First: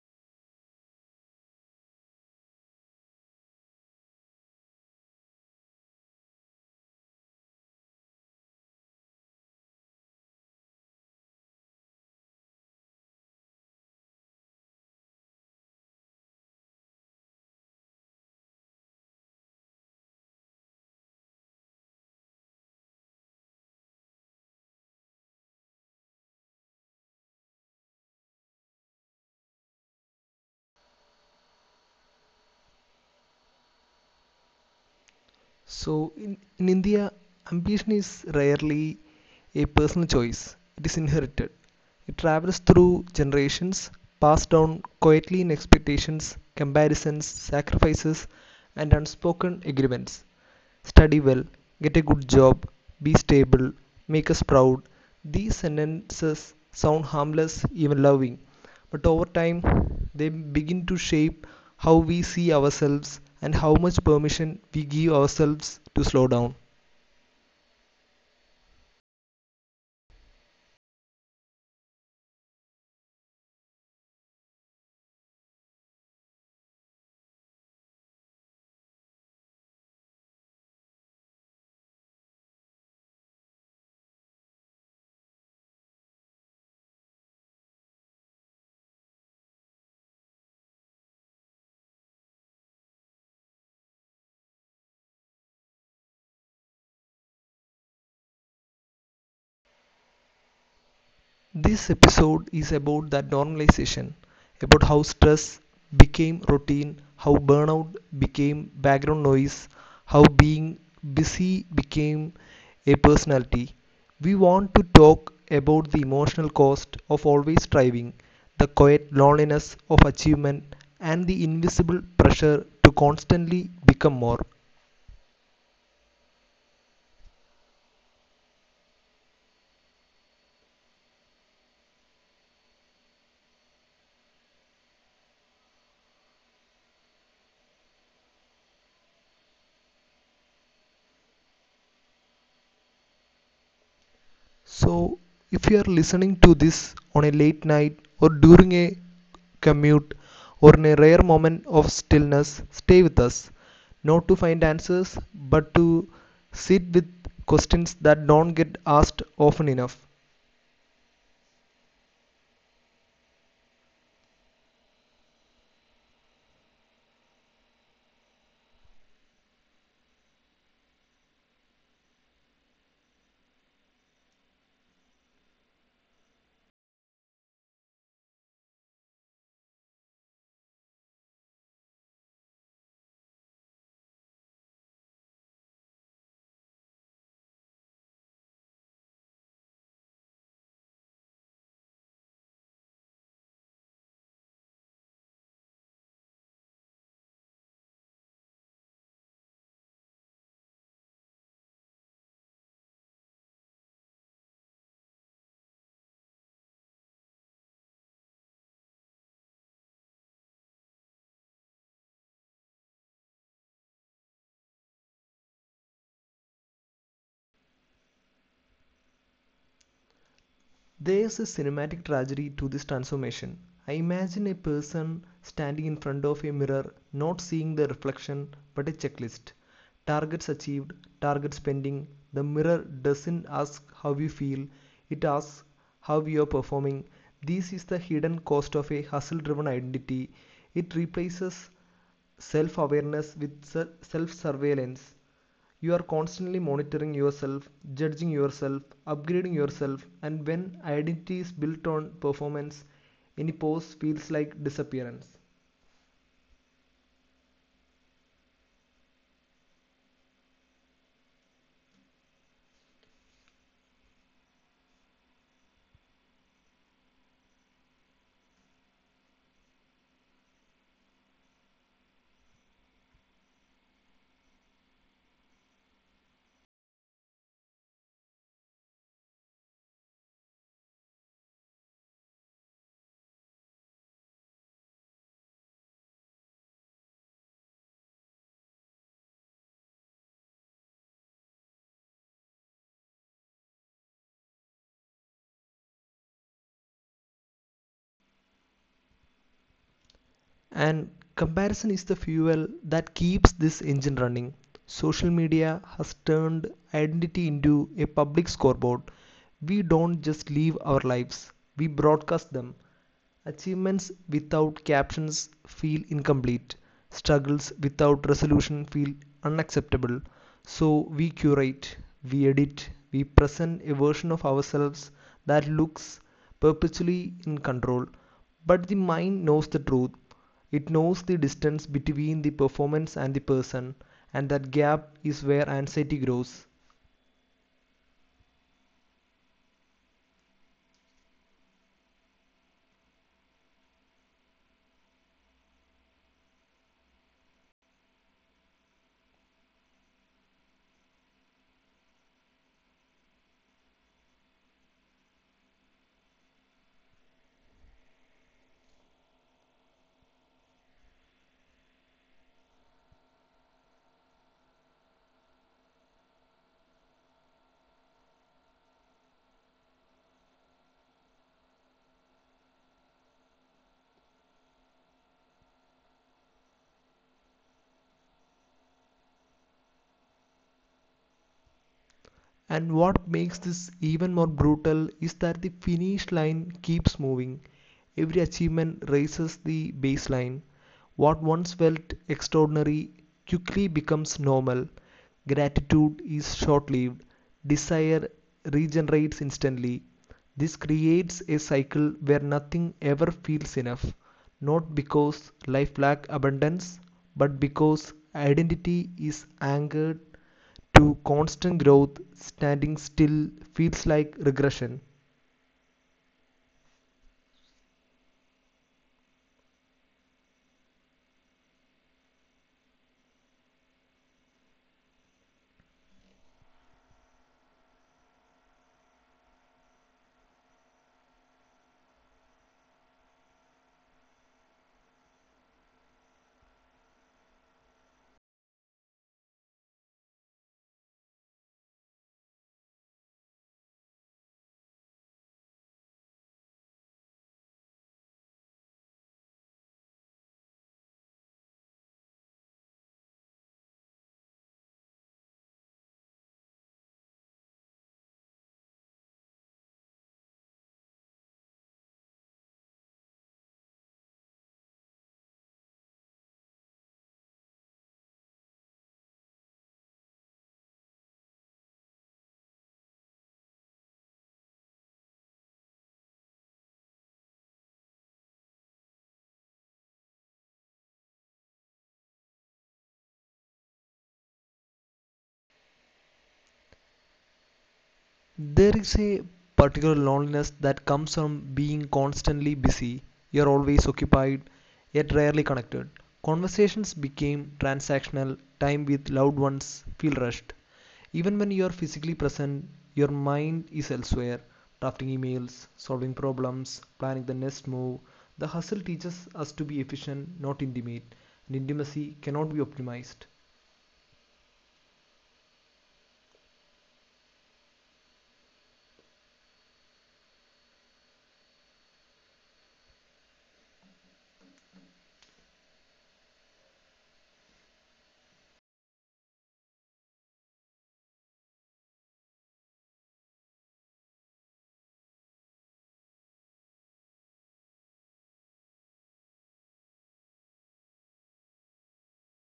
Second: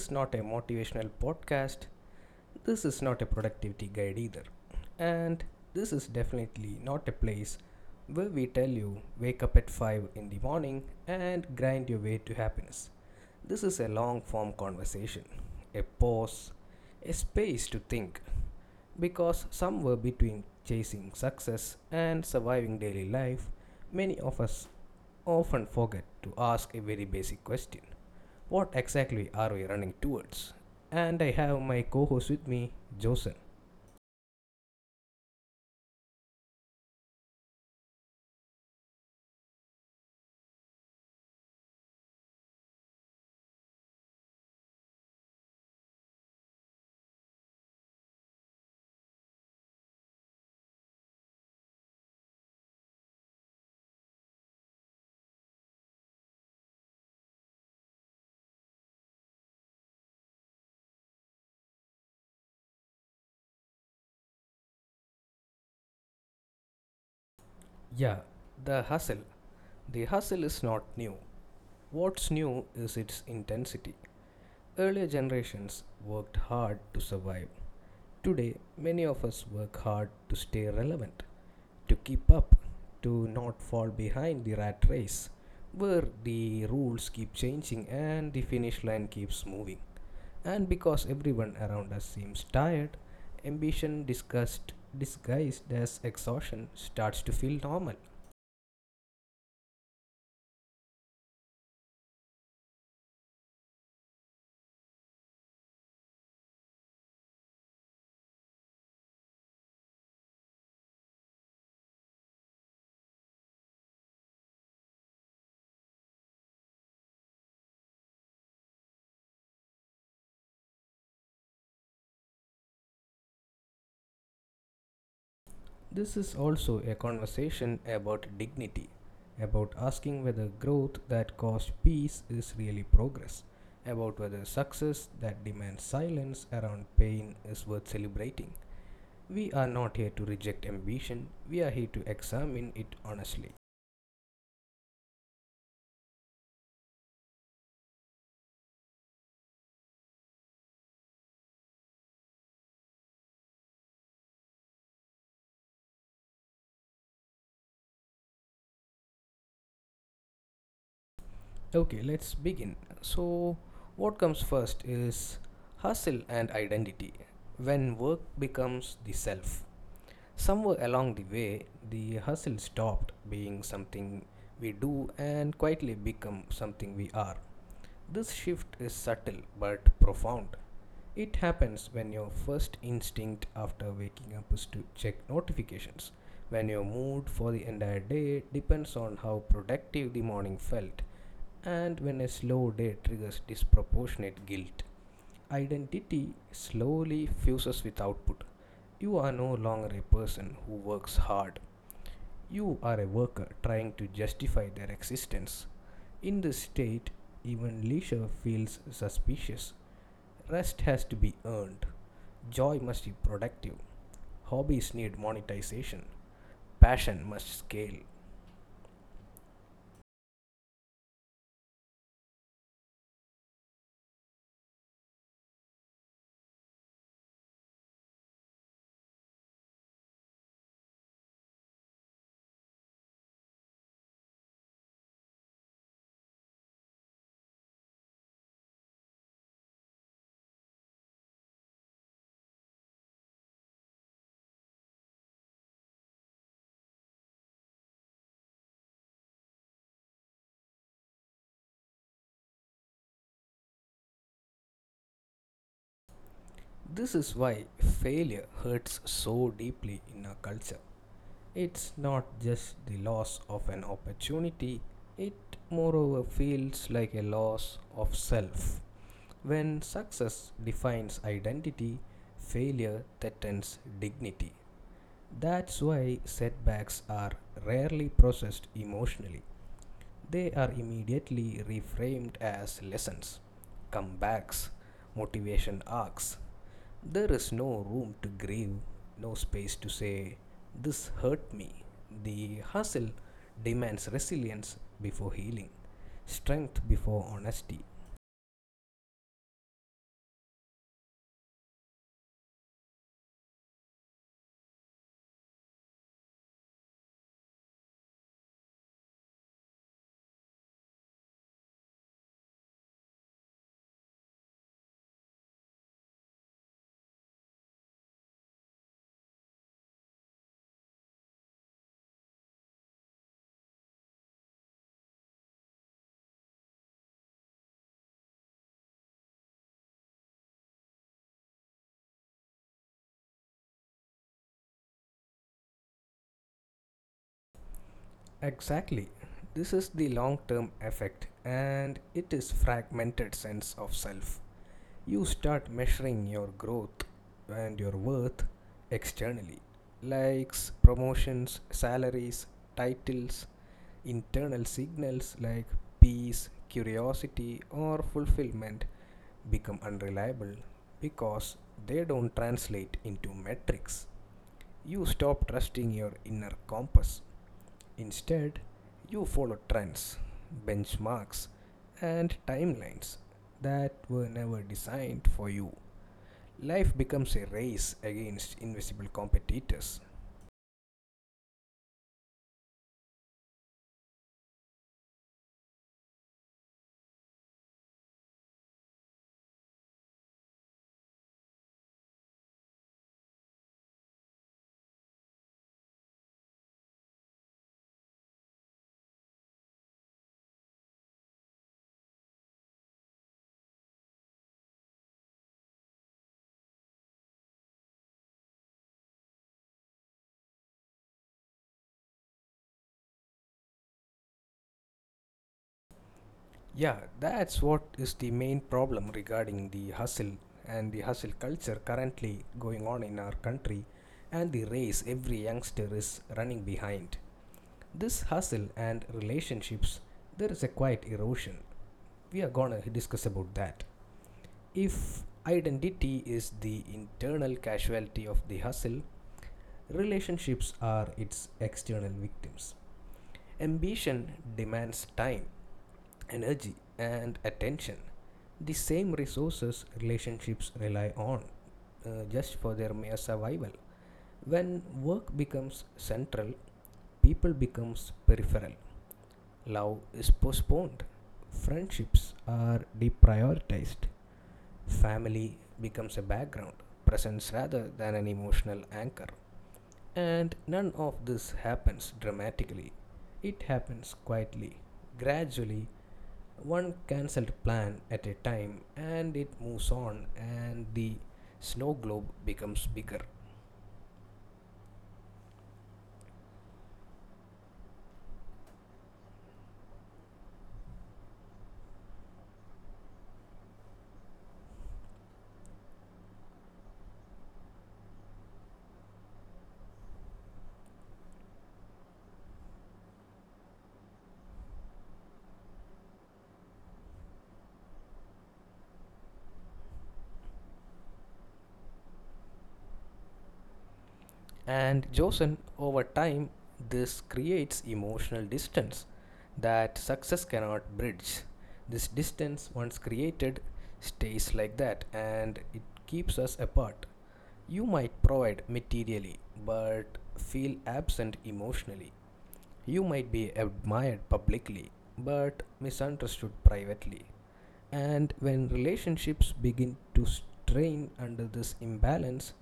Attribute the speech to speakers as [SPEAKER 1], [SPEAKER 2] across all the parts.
[SPEAKER 1] is not a motivational podcast, this is not a productivity guide either. And this is definitely not a place where we tell you wake up at 5 in the morning and grind your way to happiness. This is a long form conversation, a pause, a space to think because somewhere between chasing success and surviving daily life, many of us often forget to ask a very basic question, what exactly are we running towards? And I have my co host with me, Joseph.
[SPEAKER 2] So in India, ambition is rarely a personal choice, it is inherited. It travels through generations, passed down quietly in expectations, comparisons, sacrifices, and unspoken agreements study well, get a good job, be stable, make us proud. These sentences sound harmless, even loving, but over time they begin to shape how we see ourselves and how much permission we give ourselves to slow down.
[SPEAKER 1] Yeah, the hustle. The hustle is not new. What's new is its intensity. Earlier generations worked hard to survive. Today, many of us work hard to stay relevant, to keep up, to not fall behind the rat race, where the rules keep changing and the finish line keeps moving. And because everyone around us seems tired, ambition disgust, disguised as exhaustion starts to feel normal.
[SPEAKER 2] This episode is about that normalization, about how stress became routine, how burnout became background noise, how being busy became a personality. We want to talk about the emotional cost of always striving, the quiet loneliness of achievement, and the invisible pressure to constantly become more.
[SPEAKER 1] This is also a conversation about dignity, about asking whether growth that costs peace is really progress, about whether success that demands silence around pain is worth celebrating. We are not here to reject ambition, we are here to examine it honestly.
[SPEAKER 2] So, if you are listening to this on a late night or during a commute or in a rare moment of stillness, stay with us, not to find answers, but to sit with questions that don't get asked often enough.
[SPEAKER 1] Okay, let's begin. So, what comes first is hustle and identity. When work becomes the self, somewhere along the way, the hustle stopped being something we do and quietly become something we are. This shift is subtle but profound. It happens when your first instinct after waking up is to check notifications, when your mood for the entire day depends on how productive the morning felt, and when a slow day triggers disproportionate guilt. Identity slowly fuses with output. You are no longer a person who works hard. You are a worker trying to justify their existence. In this state, even leisure feels suspicious. Rest has to be earned. Joy must be productive. Hobbies need monetization. Passion must scale.
[SPEAKER 2] There's a cinematic tragedy to this transformation. I imagine a person standing in front of a mirror, not seeing the reflection, but a checklist. Targets achieved, target spending. The mirror doesn't ask how you feel, it asks how you are performing. This is the hidden cost of a hustle driven identity. It replaces self awareness with self surveillance. You are constantly monitoring yourself, judging yourself, upgrading yourself, and when identity is built on performance, any pause feels like disappearance.
[SPEAKER 1] This is why failure hurts so deeply in our culture. It's not just the loss of an opportunity, it moreover feels like a loss of self. When success defines identity, failure threatens dignity. That's why setbacks are rarely processed emotionally. They are immediately reframed as lessons, comebacks, motivation arcs. There is no room to grieve, no space to say, this hurt me. The hustle demands resilience before healing, strength before honesty.
[SPEAKER 2] And comparison is the fuel that keeps this engine running. Social media has turned identity into a public scoreboard. We don't just live our lives, we broadcast them. Achievements without captions feel incomplete. Struggles without resolution feel unacceptable. So we curate, we edit, we present a version of ourselves that looks perpetually in control. But the mind knows the truth. It knows the distance between the performance and the person, and that gap is where anxiety grows.
[SPEAKER 1] Exactly. This is the long term effect and it is fragmented sense of self. You start measuring your growth and your worth externally, likes promotions, salaries, titles. Internal signals like peace, curiosity or fulfillment become unreliable because they don't translate into metrics. You stop trusting your inner compass. Instead, you follow trends, benchmarks, and timelines that were never designed for you. Life becomes a race against invisible competitors.
[SPEAKER 2] And what makes this even more brutal is that the finish line keeps moving. Every achievement raises the baseline. What once felt extraordinary quickly becomes normal. Gratitude is short lived. Desire regenerates instantly. This creates a cycle where nothing ever feels enough, not because life lacks abundance, but because identity is anchored to constant growth, standing still feels like regression.
[SPEAKER 1] Yeah, that's what is the main problem regarding the hustle and the hustle culture currently going on in our country and the race every youngster is running behind. This hustle and relationships, there is a quiet erosion. We are gonna discuss about that. If identity is the internal casualty of the hustle, relationships are its external victims. Ambition demands time, energy, and attention, the same resources relationships rely on just for their mere survival. When work becomes central, people becomes peripheral. Love is postponed. Friendships are deprioritized. Family becomes a background presence rather than an emotional anchor. And none of this happens dramatically. It happens quietly, gradually, one cancelled plan at a time, and it moves on, and the snow globe becomes bigger.
[SPEAKER 2] There is a particular loneliness that comes from being constantly busy. You're always occupied, yet rarely connected. Conversations became transactional, time with loved ones feel rushed. Even when you are physically present, your mind is elsewhere, drafting emails, solving problems, planning the next move. The hustle teaches us to be efficient, not intimate, and intimacy cannot be optimized.
[SPEAKER 1] And Josen, over time, this creates emotional distance that success cannot bridge. This distance, once created, stays like that and it keeps us apart. You might provide materially, but feel absent emotionally. You might be admired publicly, but misunderstood privately. And when relationships begin to strain under this imbalance,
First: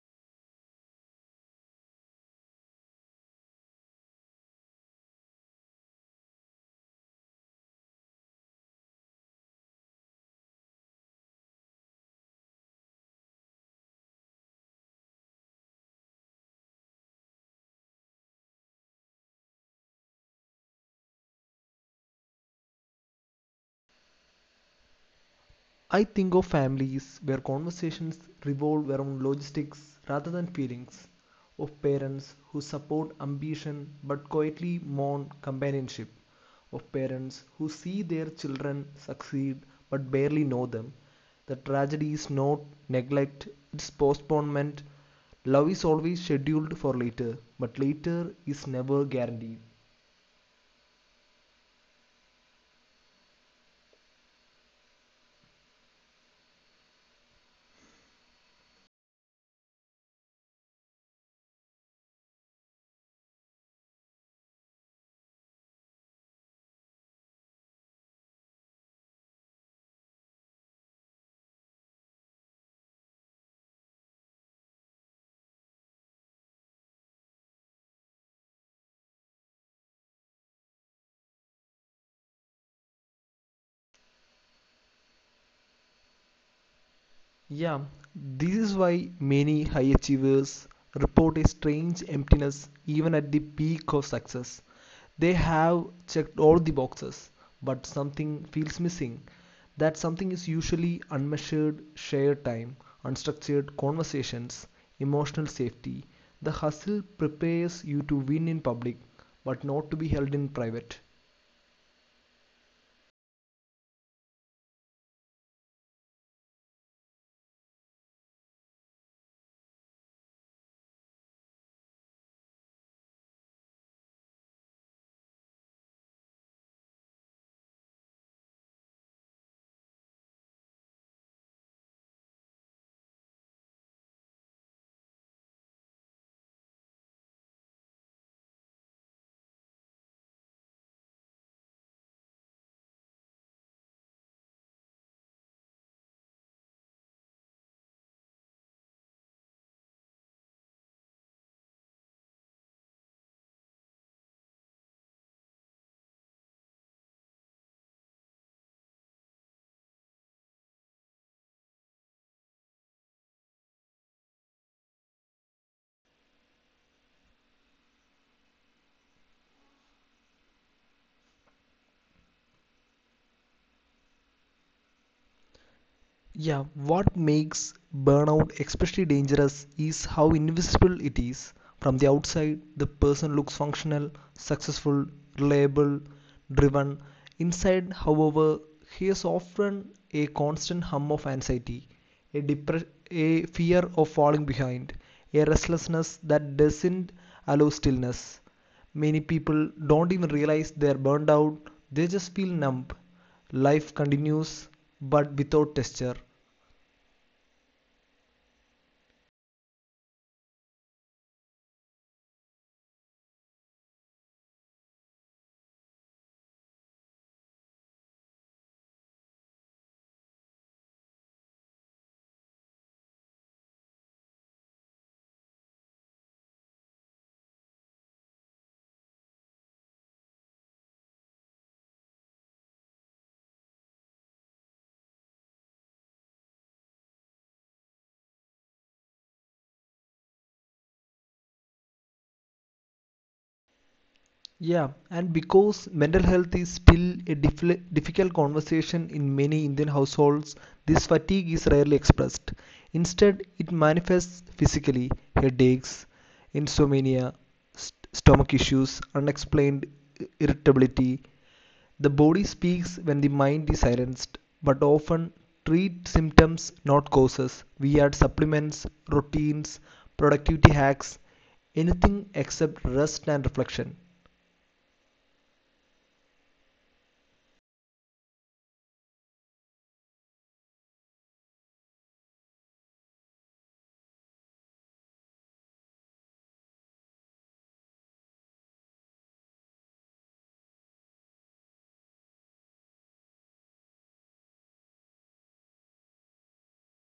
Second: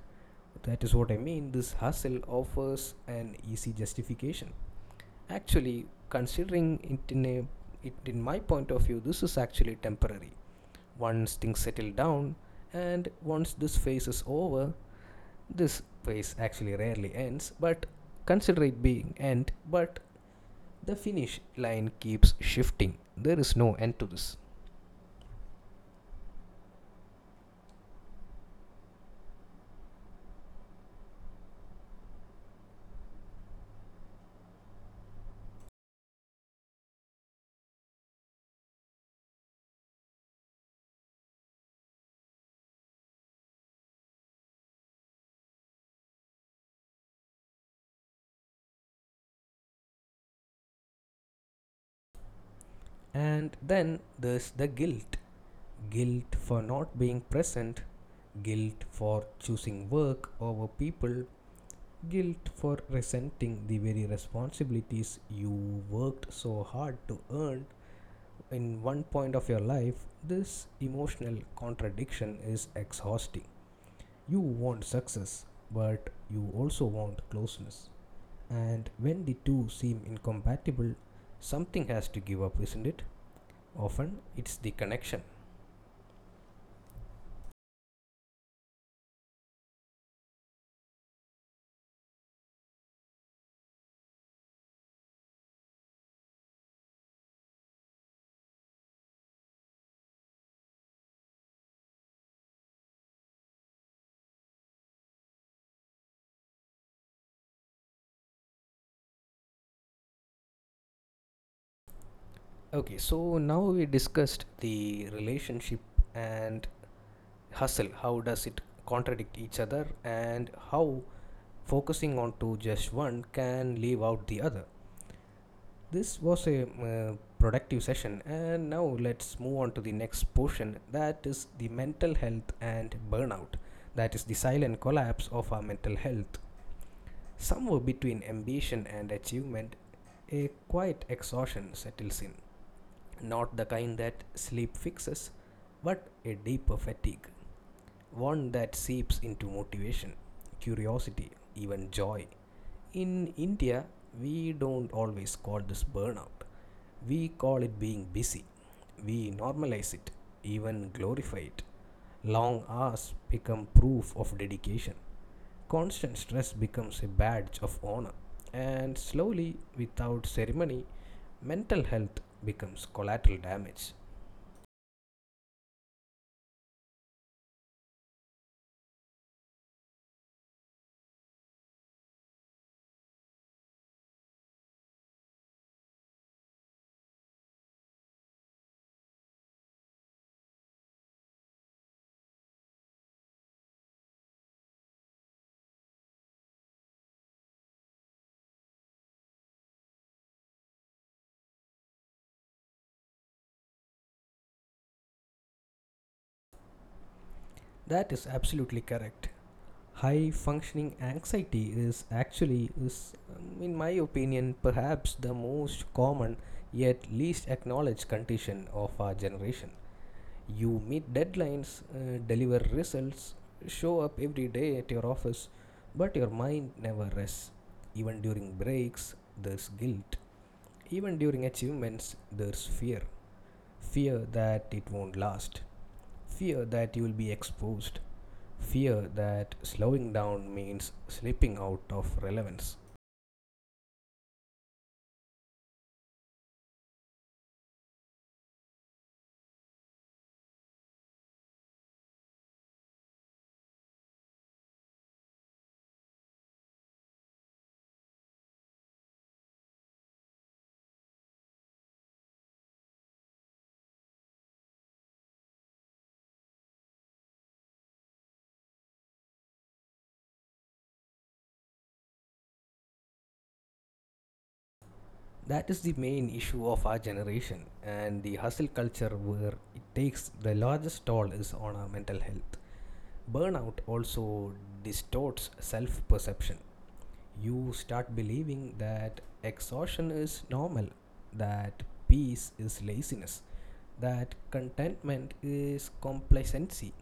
[SPEAKER 1] that is what I mean. This hustle offers an easy justification. Actually, considering it in my point of view, this is actually temporary. Once things settle down, and once this phase is over, this phase actually rarely ends. But consider it being end, but the finish line keeps shifting. There is no end to this.
[SPEAKER 2] I think of families where conversations revolve around logistics rather than feelings, of parents who support ambition but quietly mourn companionship, of parents who see their children succeed but barely know them. The tragedy is not neglect, it's postponement. Love is always scheduled for later, but later is never guaranteed.
[SPEAKER 1] And then there's the guilt. Guilt for not being present, guilt for choosing work over people, guilt for resenting the very responsibilities you worked so hard to earn in one point of your life, this emotional contradiction is exhausting. You want success, but you also want closeness. And when the two seem incompatible, something has to give up, isn't it? Often it's the connection.
[SPEAKER 2] Yeah, this is why many high achievers report a strange emptiness even at the peak of success. They have checked all the boxes, but something feels missing. That something is usually unmeasured shared time, unstructured conversations, emotional safety. The hustle prepares you to win in public, but not to be held in private.
[SPEAKER 1] Okay, so now we discussed the relationship and hustle. How does it contradict each other, and how focusing on to just one can leave out the other. This was a productive session, and now let's move on to the next portion that is the mental health and burnout. That is the silent collapse of our mental health. Somewhere between ambition and achievement, a quiet exhaustion settles in, not the kind that sleep fixes, but a deeper fatigue, one that seeps into motivation, curiosity, even joy. In India, we don't always call this burnout, we call it being busy. We normalize it, even glorify it. Long hours become proof of dedication. Constant stress becomes a badge of honor. And slowly, without ceremony, mental health becomes collateral damage.
[SPEAKER 2] Yeah, what makes burnout especially dangerous is how invisible it is. From the outside, the person looks functional, successful, reliable, driven. Inside, however, he is often a constant hum of anxiety, a fear of falling behind, a restlessness that doesn't allow stillness. Many people don't even realize they're burned out, they just feel numb. Life continues, but without texture.
[SPEAKER 1] That is absolutely correct. High functioning anxiety is actually is in my opinion perhaps the most common yet least acknowledged condition of our generation. You meet deadlines, deliver results, show up every day at your office, but your mind never rests. Even during breaks, there's guilt. Even during achievements, there's fear. Fear that it won't last. Fear that you will be exposed. Fear that slowing down means slipping out of relevance.
[SPEAKER 2] Yeah, and because mental health is still a difficult conversation in many Indian households, this fatigue is rarely expressed. Instead, it manifests physically headaches, insomnia, stomach issues, unexplained irritability. The body speaks when the mind is silenced, but often treat symptoms, not causes. We add supplements, routines, productivity hacks, anything except rest and reflection.
[SPEAKER 1] That is the main issue of our generation and the hustle culture where it takes the largest toll is on our mental health. Burnout also distorts self perception. You start believing that exhaustion is normal, that peace is laziness, that contentment is complacency.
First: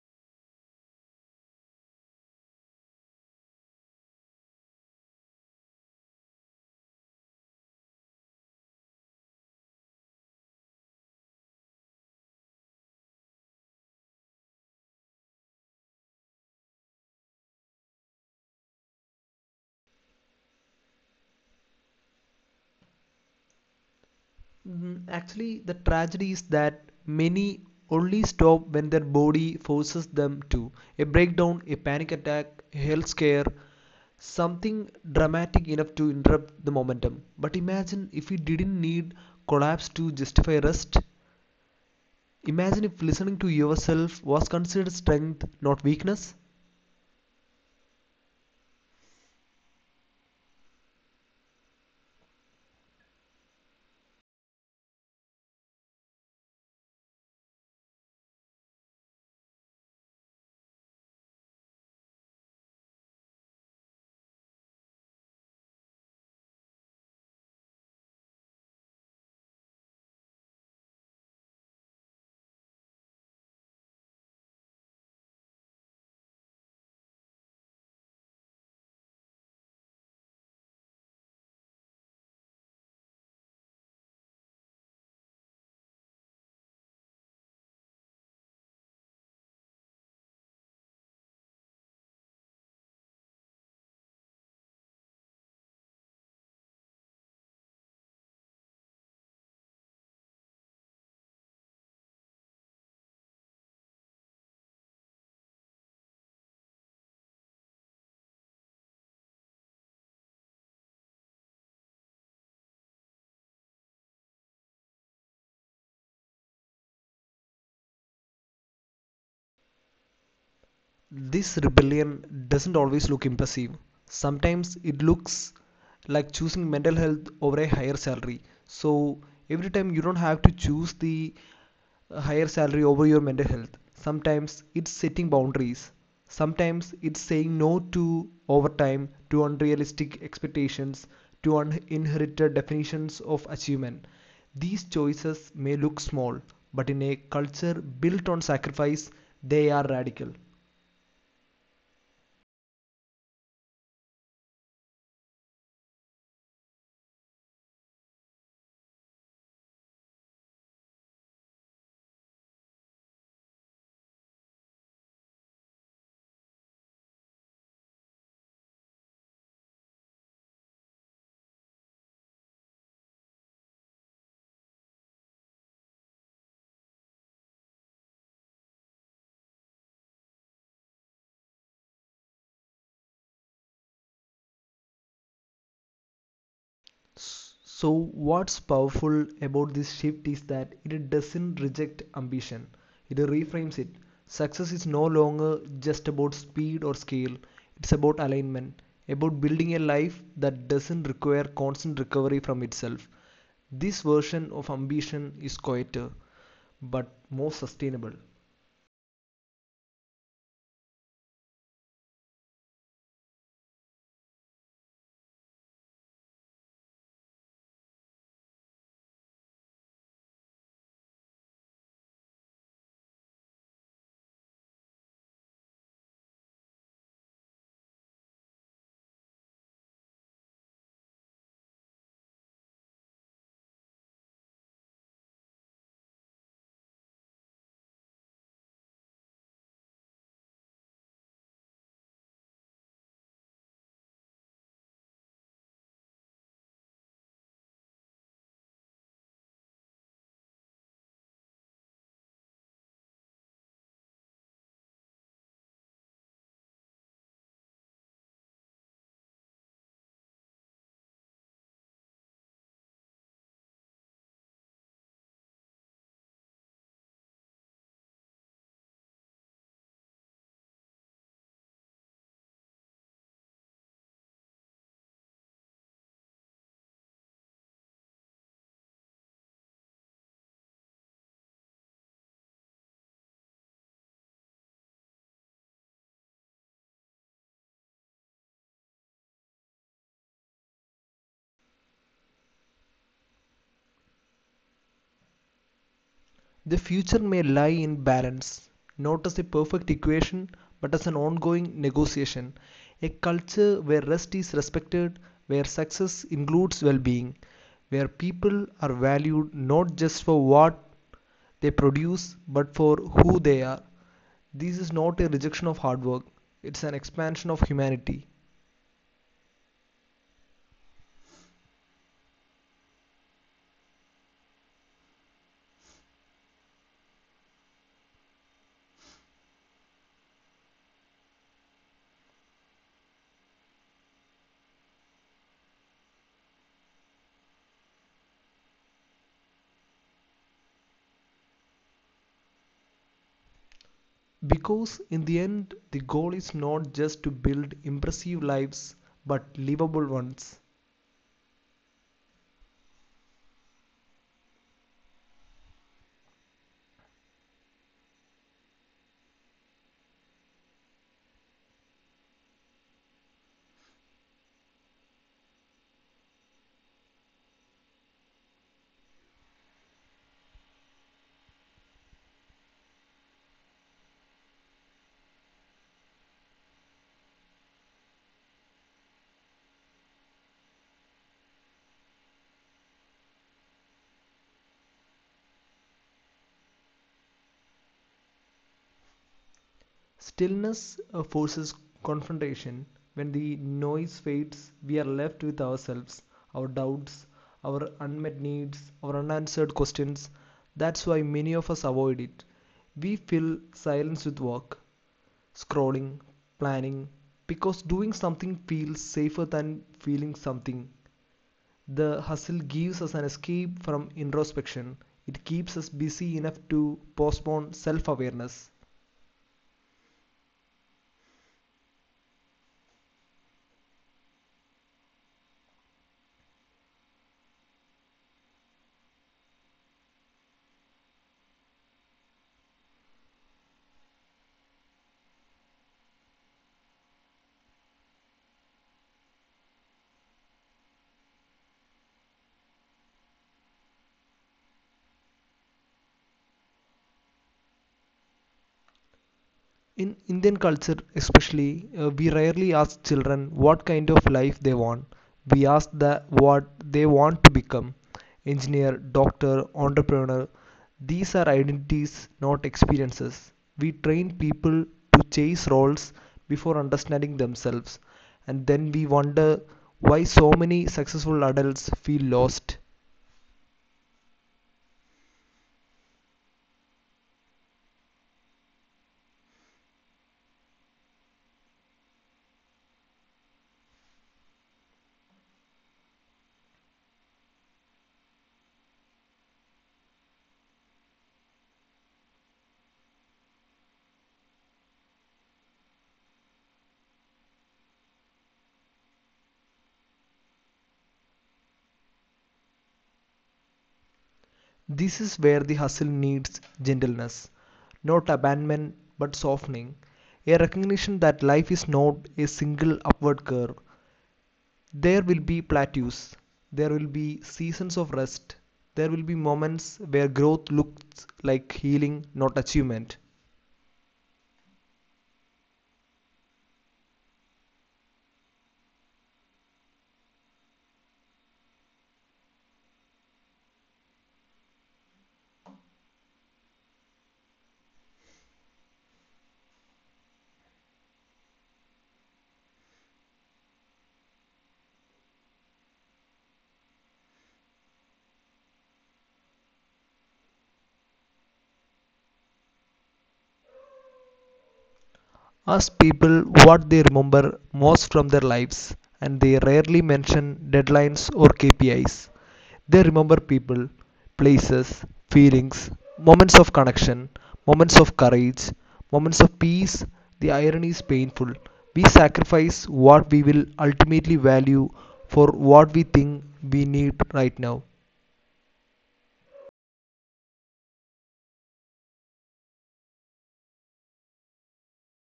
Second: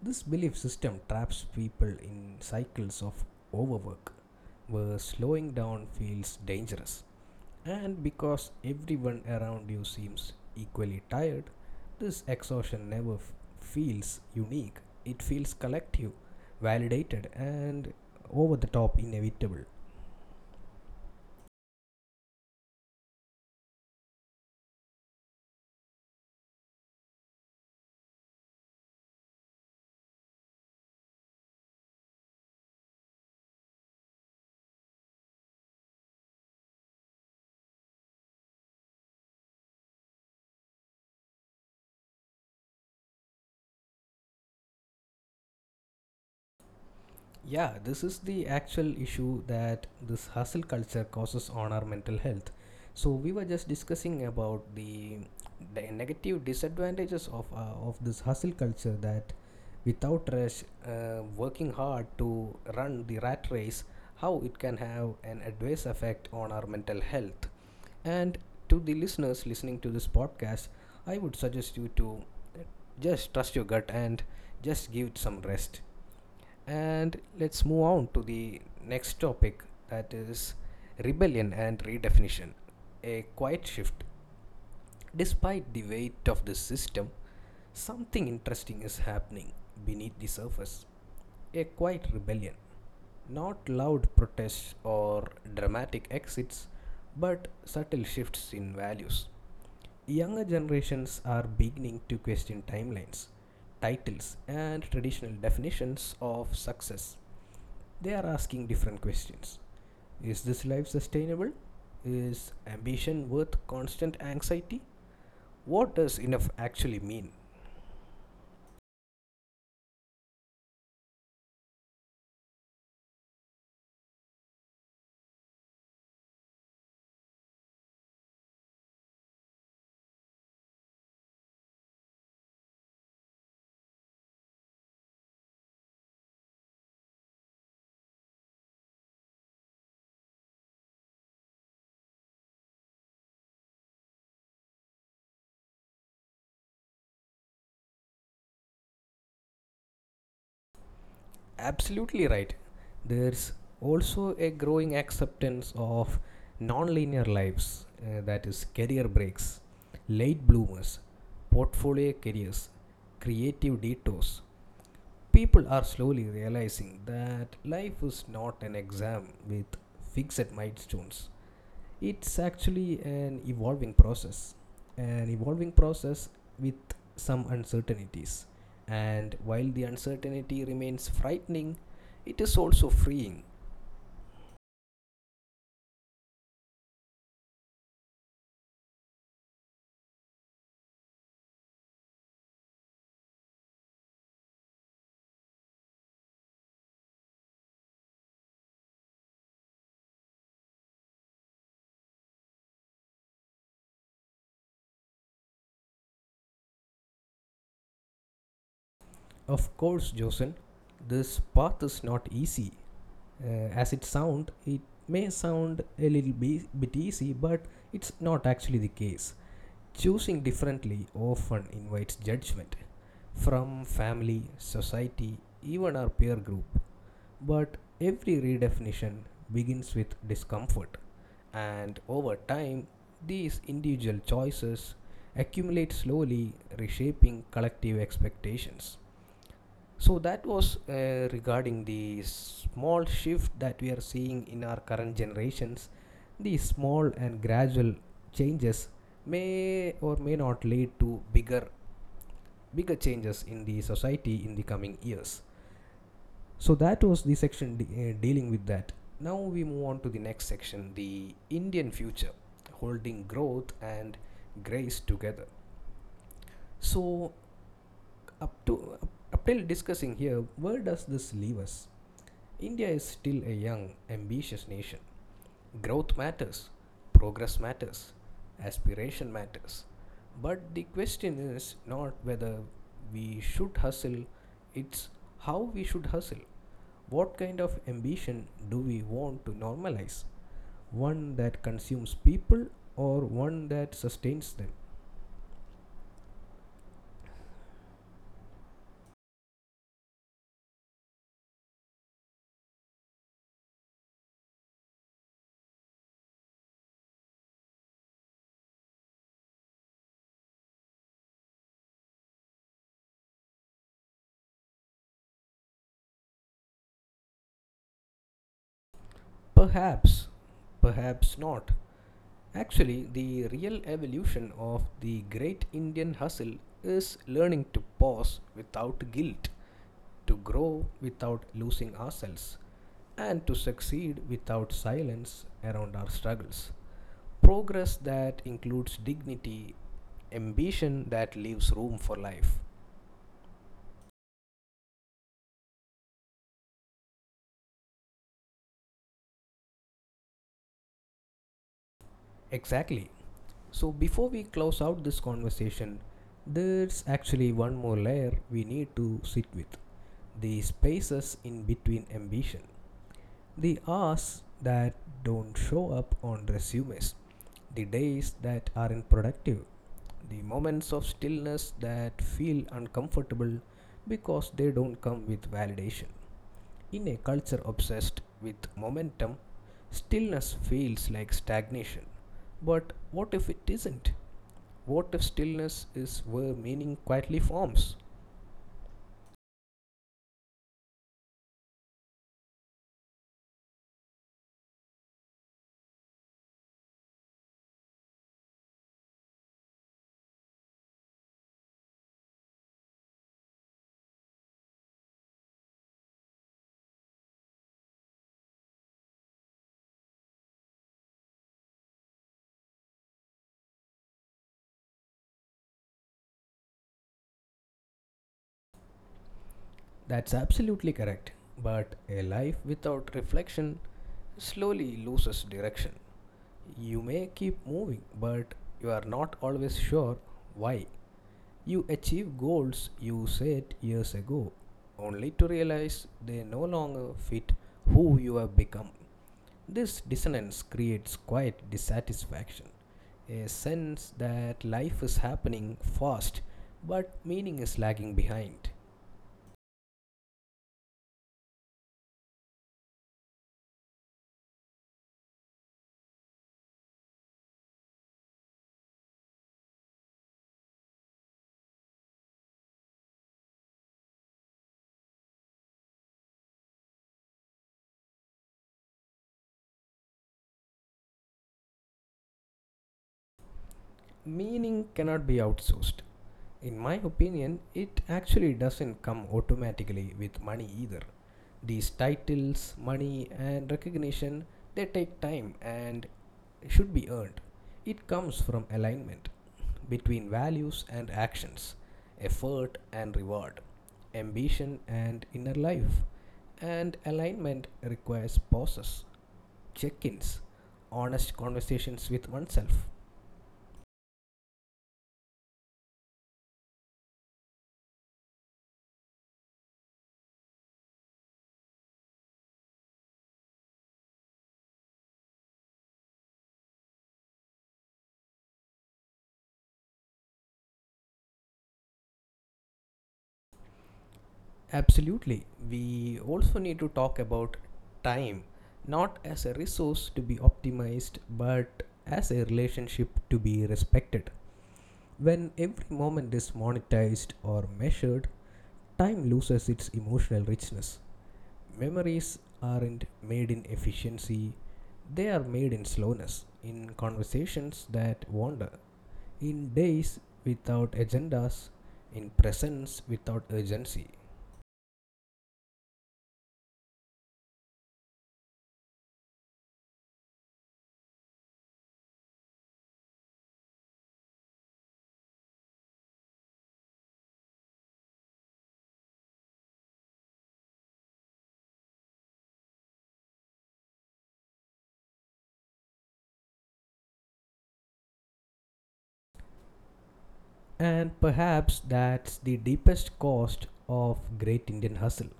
[SPEAKER 1] This belief system traps people in cycles of overwork where slowing down feels dangerous. And because everyone around you seems equally tired, this exhaustion never feels unique. It feels collective, validated, and over the top inevitable.
[SPEAKER 2] Mm, actually, the tragedy is that many only stop when their body forces them to. A breakdown, a panic attack, a health scare, something dramatic enough to interrupt the momentum. But imagine if we didn't need collapse to justify rest. Imagine if listening to yourself was considered strength, not weakness.
[SPEAKER 1] Yeah, this is the actual issue that this hustle culture causes on our mental health. So we were just discussing about the negative disadvantages of this hustle culture, that without rest, working hard to run the rat race, how it can have an adverse effect on our mental health. And to the listeners listening to this podcast, I would suggest you to just trust your gut and just give it some rest. And let's move on to the next topic, that is rebellion and redefinition. A quiet shift. Despite the weight of the system, something interesting is happening beneath the surface. A quiet rebellion. Not loud protests or dramatic exits, but subtle shifts in values. Younger generations are beginning to question timelines, titles, and traditional definitions of success. They are asking different questions. Is this life sustainable? Is ambition worth constant anxiety? What does enough actually mean?
[SPEAKER 2] This rebellion doesn't always look impressive. Sometimes it looks like choosing mental health over a higher salary. So every time you don't have to choose the higher salary over your mental health. Sometimes it's setting boundaries. Sometimes it's saying no to overtime, to unrealistic expectations, to uninherited definitions of achievement. These choices may look small, but in a culture built on sacrifice, they are radical.
[SPEAKER 1] Absolutely right. There's also a growing acceptance of non-linear lives, that is, career breaks, late bloomers, portfolio careers, creative detours. People are slowly realizing that life is not an exam with fixed milestones. It's actually an evolving process, an evolving process with some uncertainties, and while the uncertainty remains frightening, it is also freeing.
[SPEAKER 2] So, what's powerful about this shift is that it doesn't reject ambition, it reframes it. Success is no longer just about speed or scale, it's about alignment, about building a life that doesn't require constant recovery from itself. This version of ambition is quieter, but more sustainable.
[SPEAKER 1] Of course, Josen, this path is not easy, uh, as it sound it may sound a little bit easy, but it's not actually the case. Choosing differently often invites judgment from family, society, even our peer group. But every redefinition begins with discomfort, and over time, these individual choices accumulate slowly, reshaping collective expectations. So, that was regarding the small shift that we are seeing in our current generations. These small and gradual changes may or may not lead to bigger changes in the society in the coming years. So that was the section dealing with that. Now we move on to the next section, the Indian future, holding growth and grace together. So up to up till discussing here, where does this leave us? India is still a young, ambitious nation. Growth matters, progress matters, aspiration matters. But the question is not whether we should hustle, it's how we should hustle. What kind of ambition do we want to normalize? One that consumes people or one that sustains them?
[SPEAKER 2] The future may lie in balance, not as a perfect equation, but as an ongoing negotiation. A culture where rest is respected, where success includes well being, where people are valued not just for what they produce, but for who they are. This is not a rejection of hard work, it's an expansion of humanity.
[SPEAKER 1] Perhaps, perhaps not. Actually, the real evolution of the great Indian hustle is learning to pause without guilt, to grow without losing ourselves, and to succeed without silence around our struggles. Progress that includes dignity, ambition that leaves room for life.
[SPEAKER 2] Because in the end, the goal is not just to build impressive lives, but livable ones.
[SPEAKER 1] Exactly. So, before we close out this conversation, there's actually one more layer we need to sit with the spaces in between ambition, the hours that don't show up on resumes, the days that aren't productive, the moments of stillness that feel uncomfortable because they don't come with validation. In a culture obsessed with momentum, stillness feels like stagnation. But what if it isn't? What if stillness is where meaning quietly forms?
[SPEAKER 2] Stillness forces confrontation. When the noise fades, we are left with ourselves, our doubts, our unmet needs, our unanswered questions. That's why many of us avoid it. We fill silence with work, scrolling, planning, because doing something feels safer than feeling something. The hustle gives us an escape from introspection. It keeps us busy enough to postpone self awareness.
[SPEAKER 1] That's absolutely correct. But a life without reflection slowly loses direction. You may keep moving, but you are not always sure why. You achieve goals you set years ago, only to realize they no longer fit who you have become. This dissonance creates quiet dissatisfaction, a sense that life is happening fast but meaning is lagging behind.
[SPEAKER 2] In Indian culture, especially, we rarely ask children what kind of life they want. We ask the, what they want to become engineer, doctor, entrepreneur. These are identities, not experiences. We train people to chase roles before understanding themselves, and then we wonder why so many successful adults feel lost.
[SPEAKER 1] Meaning cannot be outsourced. In my opinion, it actually doesn't come automatically with money either. These titles, money, and recognition, they take time and should be earned. It comes from alignment, between values and actions, effort and reward, ambition and inner life. And alignment requires pauses, check ins, honest conversations with oneself.
[SPEAKER 2] This is where the hustle needs gentleness, not abandonment but softening. A recognition that life is not a single upward curve. There will be plateaus, there will be seasons of rest, there will be moments where growth looks like healing, not achievement.
[SPEAKER 1] Absolutely. We also need to talk about time, not as a resource to be optimized, but as a relationship to be respected. When every moment is monetized or measured, time loses its emotional richness. Memories aren't made in efficiency, they are made in slowness, in conversations that wander, in days without agendas, in presence without urgency.
[SPEAKER 2] Ask people what they remember most from their lives, and they rarely mention deadlines or KPIs. They remember people, places, feelings, moments of connection, moments of courage, moments of peace. The irony is painful. We sacrifice what we will ultimately value for what we think we need right now.
[SPEAKER 1] And perhaps that's the deepest cost of great Indian hustle.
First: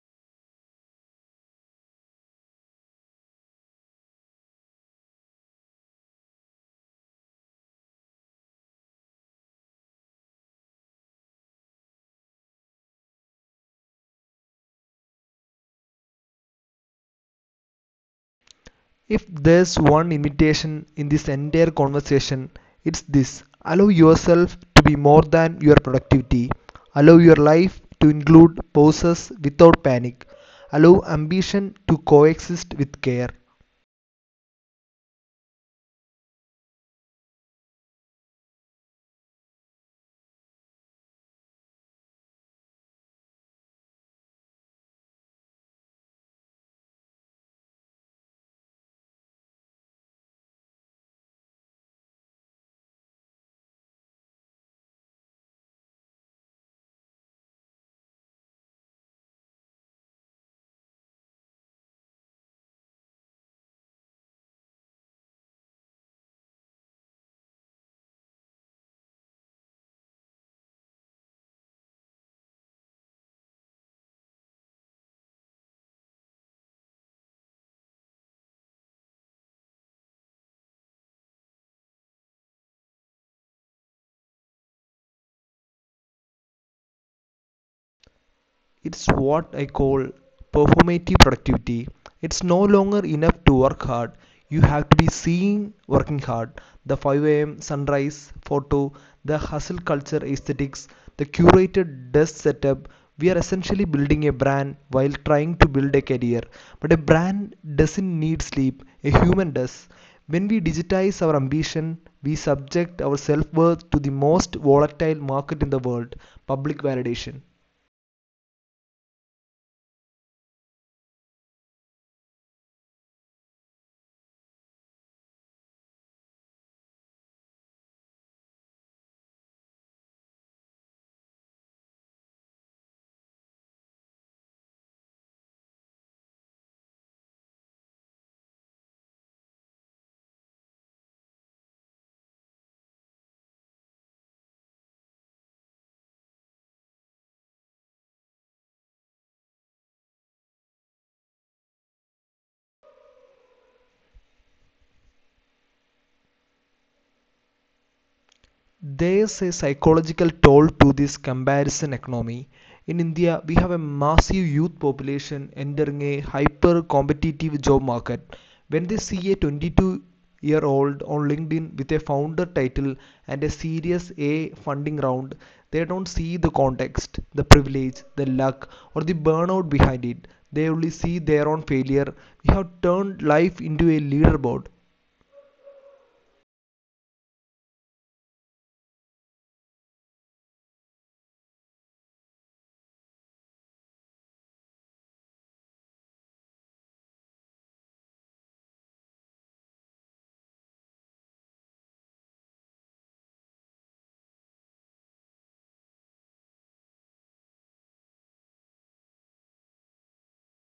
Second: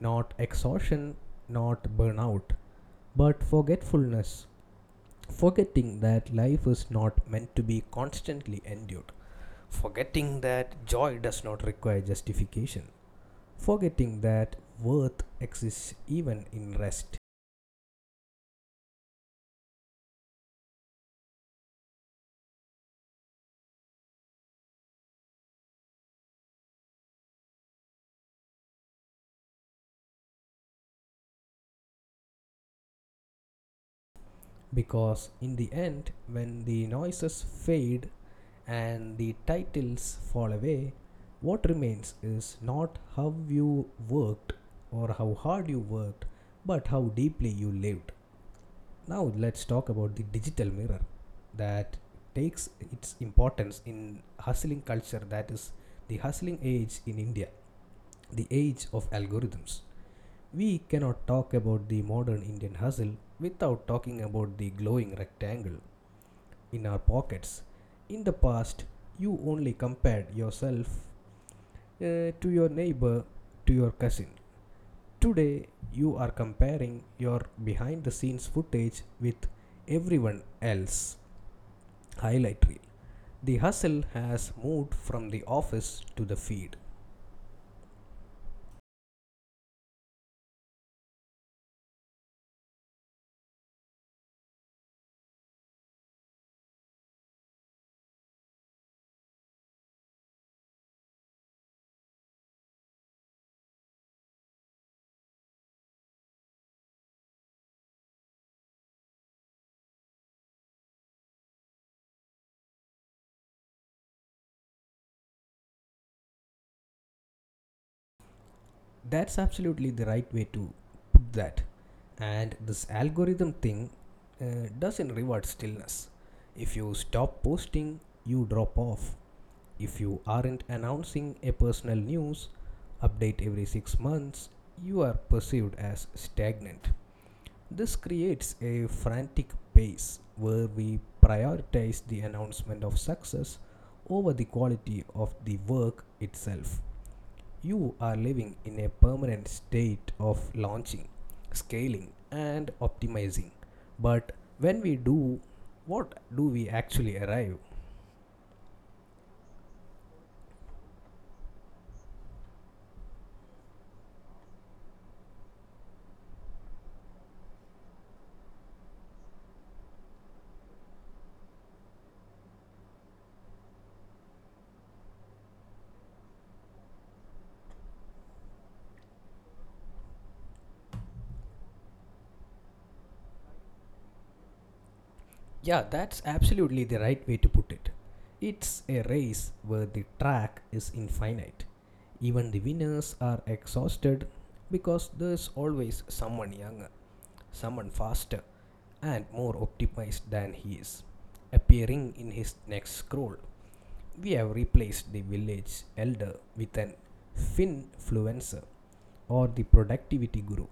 [SPEAKER 1] Not exhaustion, not burnout, but forgetfulness. Forgetting that life is not meant to be constantly endured. Forgetting that joy does not require justification. Forgetting that worth exists even in rest.
[SPEAKER 2] If there's one invitation in this entire conversation, it's this allow yourself to be more than your productivity, allow your life to include pauses without panic, allow ambition to coexist with care,
[SPEAKER 1] Because in the end, when the noises fade and the titles fall away, what remains is not how you worked or how hard you worked, but how deeply you lived. Now, let's talk about the digital mirror that takes its importance in hustling culture, that is, the hustling age in India, the age of algorithms. We cannot talk about the modern Indian hustle without talking about the glowing rectangle in our pockets. In the past, you only compared yourself to your neighbor, to your cousin. Today, you are comparing your behind the scenes footage with everyone else. Highlight reel. The hustle has moved from the office to the feed.
[SPEAKER 2] It's what I call performative productivity. It's no longer enough to work hard. You have to be seen working hard. The 5 a.m. sunrise photo, the hustle culture aesthetics, the curated desk setup. We are essentially building a brand while trying to build a career. But a brand doesn't need sleep, a human does. When we digitize our ambition, we subject our self worth to the most volatile market in the world public validation.
[SPEAKER 1] That's absolutely the right way to put that. And this algorithm thing doesn't reward stillness. If you stop posting, you drop off. If you aren't announcing a personal news update every six months, you are perceived as stagnant. This creates a frantic pace where we prioritize the announcement of success over the quality of the work itself. You are living in a permanent state of launching, scaling, and optimizing. But when we do, what do we actually arrive?
[SPEAKER 2] There's a psychological toll to this comparison economy. In India, we have a massive youth population entering a hyper competitive job market. When they see a 22-year-old year old on LinkedIn with a founder title and a Series A funding round, they don't see the context, the privilege, the luck, or the burnout behind it. They only see their own failure. We have turned life into a leaderboard.
[SPEAKER 1] Yeah, that's absolutely the right way to put it. It's a race where the track is infinite. Even the winners are exhausted because there's always someone younger, someone faster, and more optimized than he is, appearing in his next scroll. We have replaced the village elder with an finfluencer or the productivity guru.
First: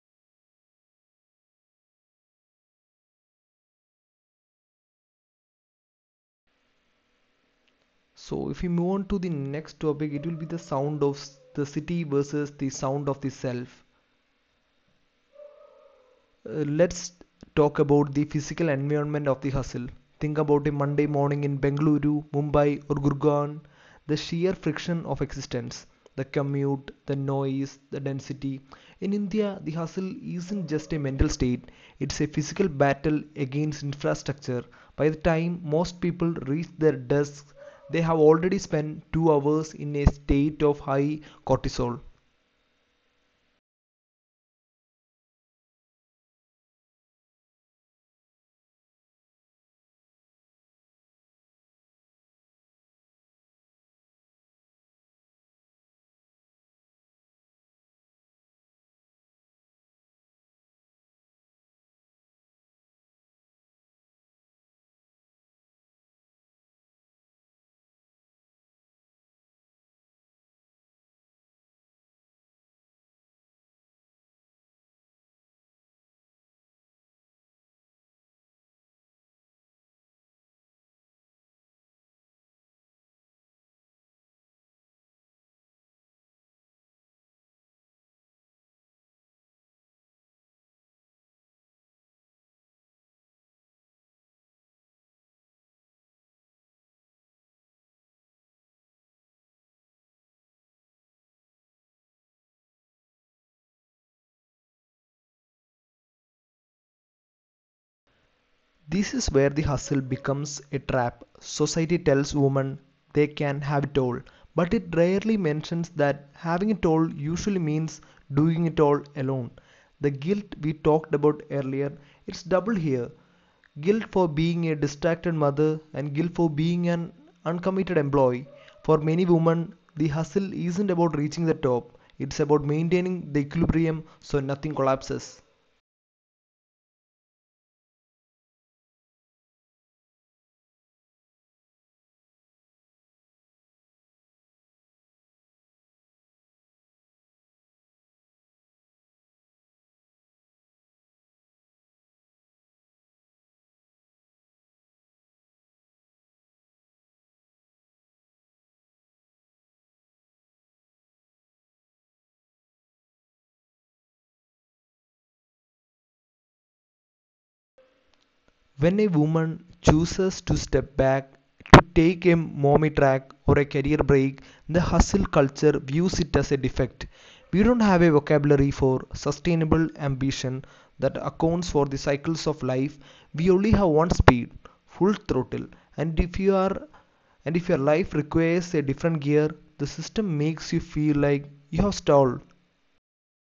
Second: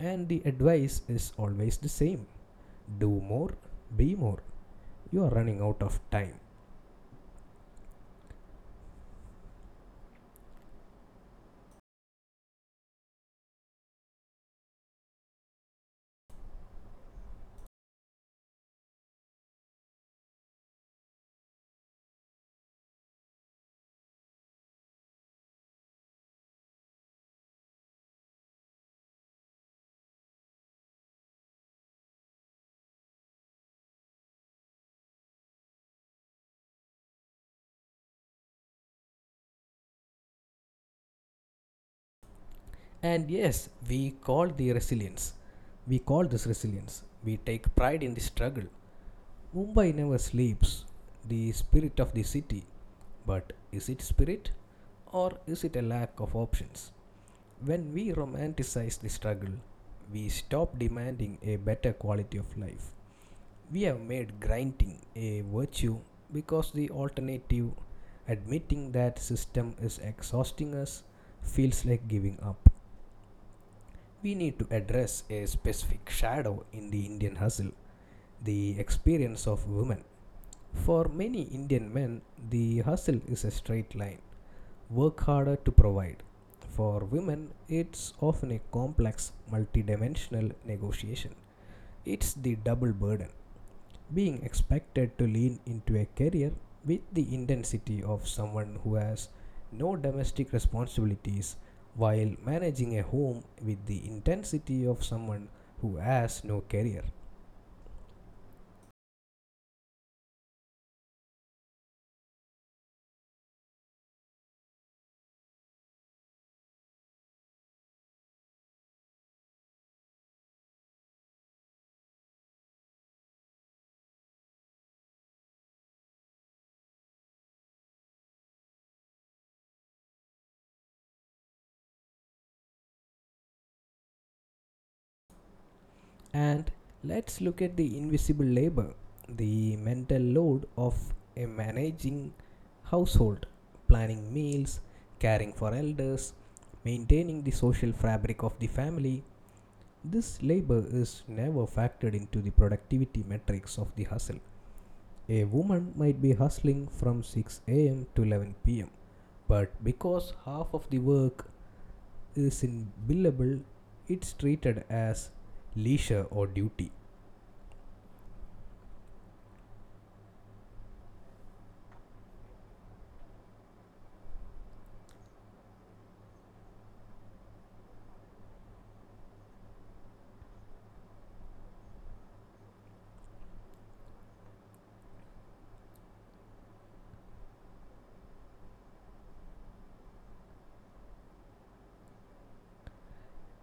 [SPEAKER 1] And the advice is always the same, do more, be more. You are running out of time.
[SPEAKER 2] So if we move on to the next topic, it will be the sound of the city versus the sound of the self. Let's talk about the physical environment of the hustle. Think about a Monday morning in Bengaluru, Mumbai, or Gurgaon. The sheer friction of existence, the commute, the noise, the density. In India, the hustle isn't just a mental state, it's a physical battle against infrastructure. By the time most people reach their desks, they have already spent 2 hours in a state of high cortisol.
[SPEAKER 1] And yes, we call the resilience. We call this resilience. We take pride in the struggle. Mumbai never sleeps, the spirit of the city. But is it spirit or is it a lack of options? When we romanticize the struggle, we stop demanding a better quality of life. We have made grinding a virtue because the alternative, admitting that system is exhausting us, feels like giving up. We need to address a specific shadow in the Indian hustle, the experience of women. For many Indian men, the hustle is a straight line, work harder to provide. For women, it's often a complex, multidimensional negotiation. It's the double burden, being expected to lean into a career with the intensity of someone who has no domestic responsibilities while managing a home with the intensity of someone who has no career.
[SPEAKER 2] This is where the hustle becomes a trap. Society tells women they can have it all, but it rarely mentions that having it all usually means doing it all alone. The guilt we talked about earlier, it's double here. Guilt for being a distracted mother and guilt for being an uncommitted employee. For many women, the hustle isn't about reaching the top. It's about maintaining the equilibrium so nothing collapses.
[SPEAKER 1] And let's look at the invisible labor, the mental load of a managing household, planning meals, caring for elders, maintaining the social fabric of the family. This labor is never factored into the productivity metrics of the hustle. A woman might be hustling from 6 a.m. to 11 p.m., but because half of the work is in billable, it's treated as leisure or duty.
[SPEAKER 2] When a woman chooses to step back, to take a mommy track or a career break, the hustle culture views it as a defect. We don't have a vocabulary for sustainable ambition that accounts for the cycles of life. We only have one speed, full throttle. And if you are and if your life requires a different gear, the system makes you feel like you have stalled.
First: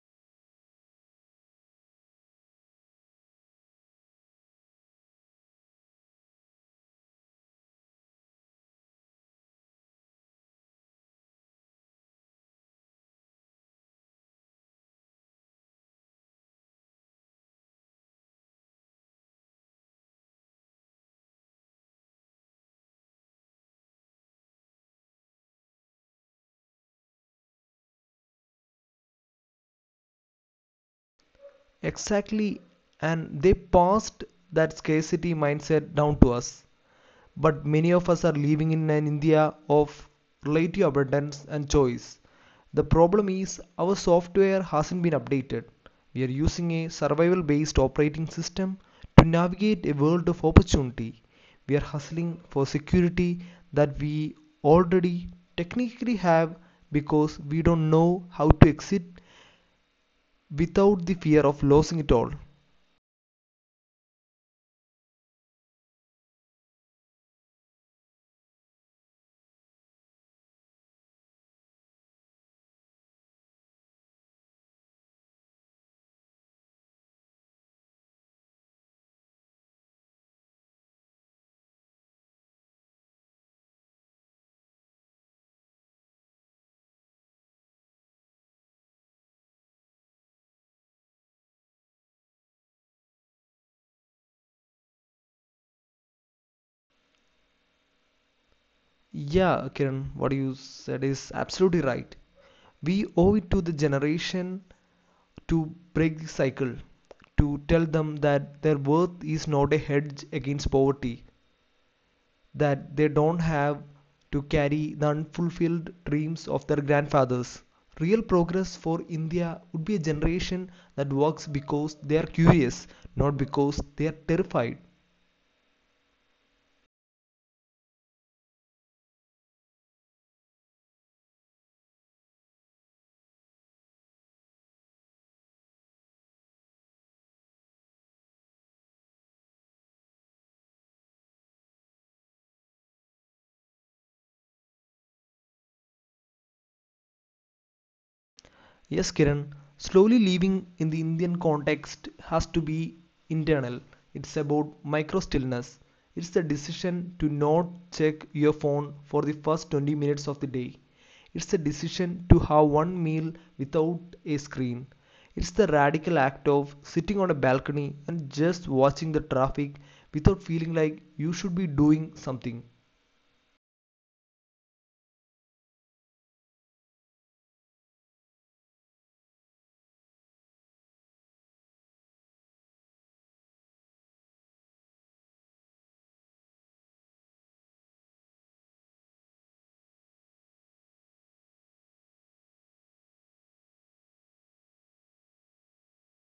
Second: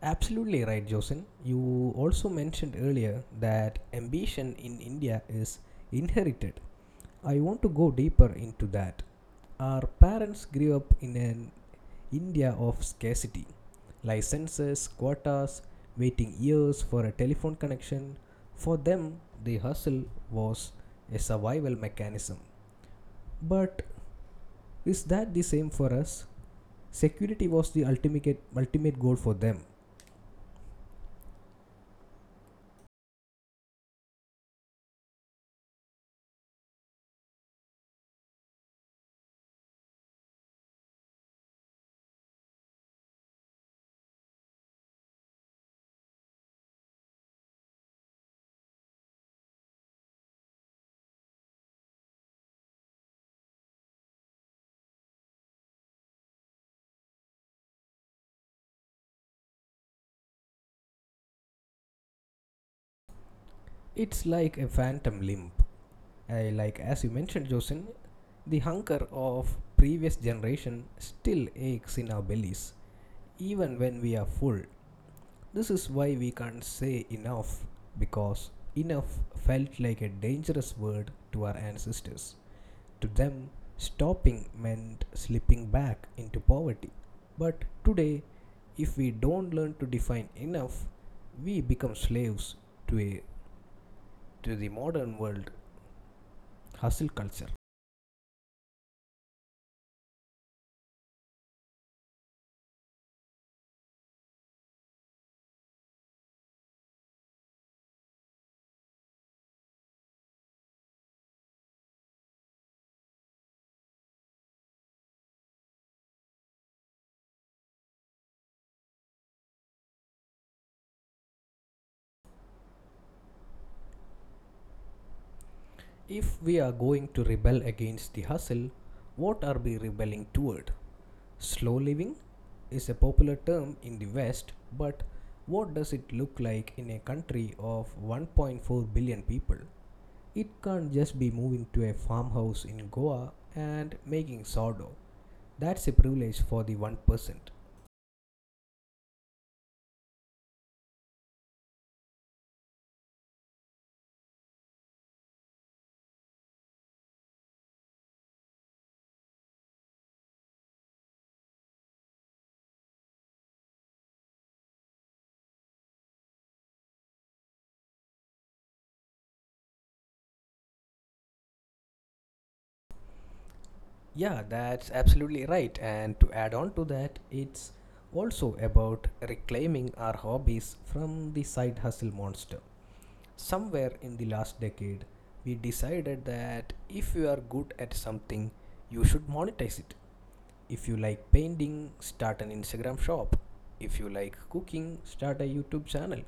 [SPEAKER 1] Absolutely right, Josin. You also mentioned earlier that ambition in India is inherited. I want to go deeper into that. Our parents grew up in an India of scarcity, licenses, quotas, waiting years for a telephone connection. For them, the hustle was a survival mechanism. But is that the same for us? Security was the ultimate goal for them.
[SPEAKER 2] Exactly, and they passed that scarcity mindset down to us. But many of us are living in an India of relative abundance and choice. The problem is our software hasn't been updated. We are using a survival based operating system to navigate a world of opportunity. We are hustling for security that we already technically have because we don't know how to exit without the fear of losing it all.
[SPEAKER 1] It's like a phantom limp. Like as you mentioned, Josin, the hunger of previous generation still aches in our bellies, even when we are full. This is why we can't say enough, because enough felt like a dangerous word to our ancestors. To them, stopping meant slipping back into poverty. But today, if we don't learn to define enough, we become slaves to a to the modern world hustle culture.
[SPEAKER 2] Yeah, Kiran, what you said is absolutely right. We owe it to the generation to break the cycle, to tell them that their worth is not a hedge against poverty, that they don't have to carry the unfulfilled dreams of their grandfathers. Real progress for India would be a generation that works because they are curious, not because they are terrified.
[SPEAKER 1] If we are going to rebel against the hustle, what are we rebelling toward? Slow living is a popular term in the West, but what does it look like in a country of 1.4 billion people? It can't just be moving to a farmhouse in Goa and making sourdough. That's a privilege for the 1%.
[SPEAKER 2] Yes, Kiran, slowly living in the Indian context has to be internal. It's about micro stillness. It's the decision to not check your phone for the first 20 minutes of the day. It's the decision to have one meal without a screen. It's the radical act of sitting on a balcony and just watching the traffic without feeling like you should be doing something.
[SPEAKER 1] Yeah, that's absolutely right. And to add on to that, it's also about reclaiming our hobbies from the side hustle monster. Somewhere in the last decade, we decided that if you are good at something, you should monetize it. If you like painting, start an Instagram shop. If you like cooking, start a YouTube channel.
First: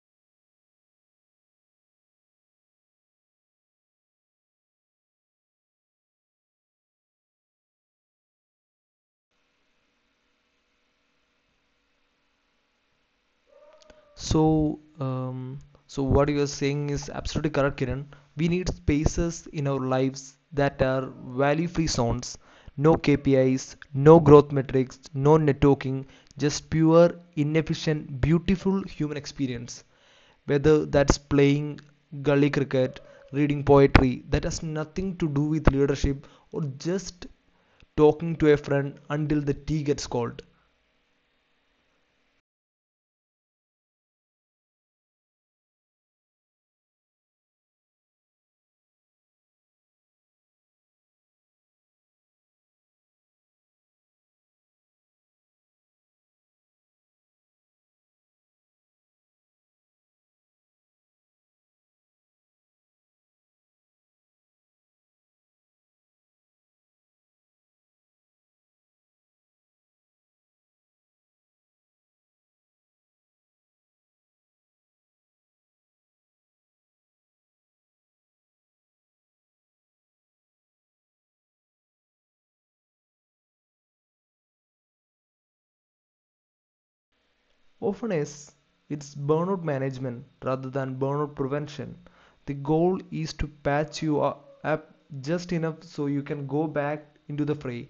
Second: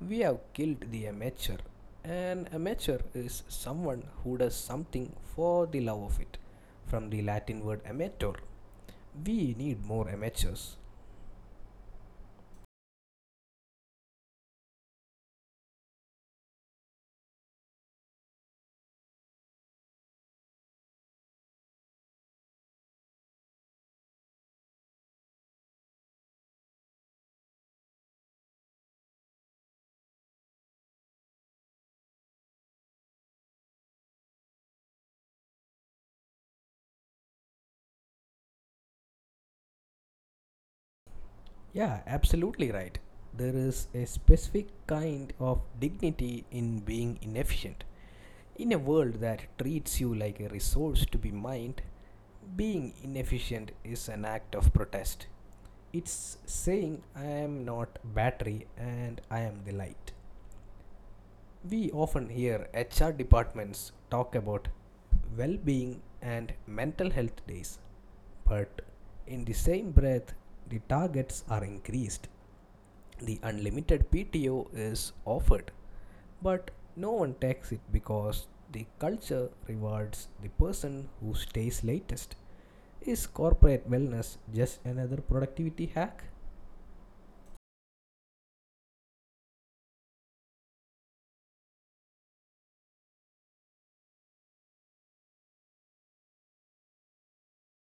[SPEAKER 1] We have killed the amateur. An amateur is someone who does something for the love of it, from the Latin word amateur. We need more amateurs.
[SPEAKER 2] So, um, so what you are saying is absolutely correct, Kiran. We need spaces in our lives that are value-free zones. No KPIs, no growth metrics, no networking, just pure, inefficient, beautiful human experience. Whether that's playing gully cricket, reading poetry, that has nothing to do with leadership or just talking to a friend until the tea gets cold.
[SPEAKER 1] Yeah, absolutely right. There is a specific kind of dignity in being inefficient. In a world that treats you like a resource to be mined, being inefficient is an act of protest. It's saying, I am not battery and I am the light. We often hear HR departments talk about well being and mental health days, but in the same breath, the targets are increased. The unlimited PTO is offered, but no one takes it because the culture rewards the person who stays latest. Is corporate wellness just another productivity hack?
[SPEAKER 2] Often is it's burnout management rather than burnout prevention. The goal is to patch you up just enough so you can go back into the fray.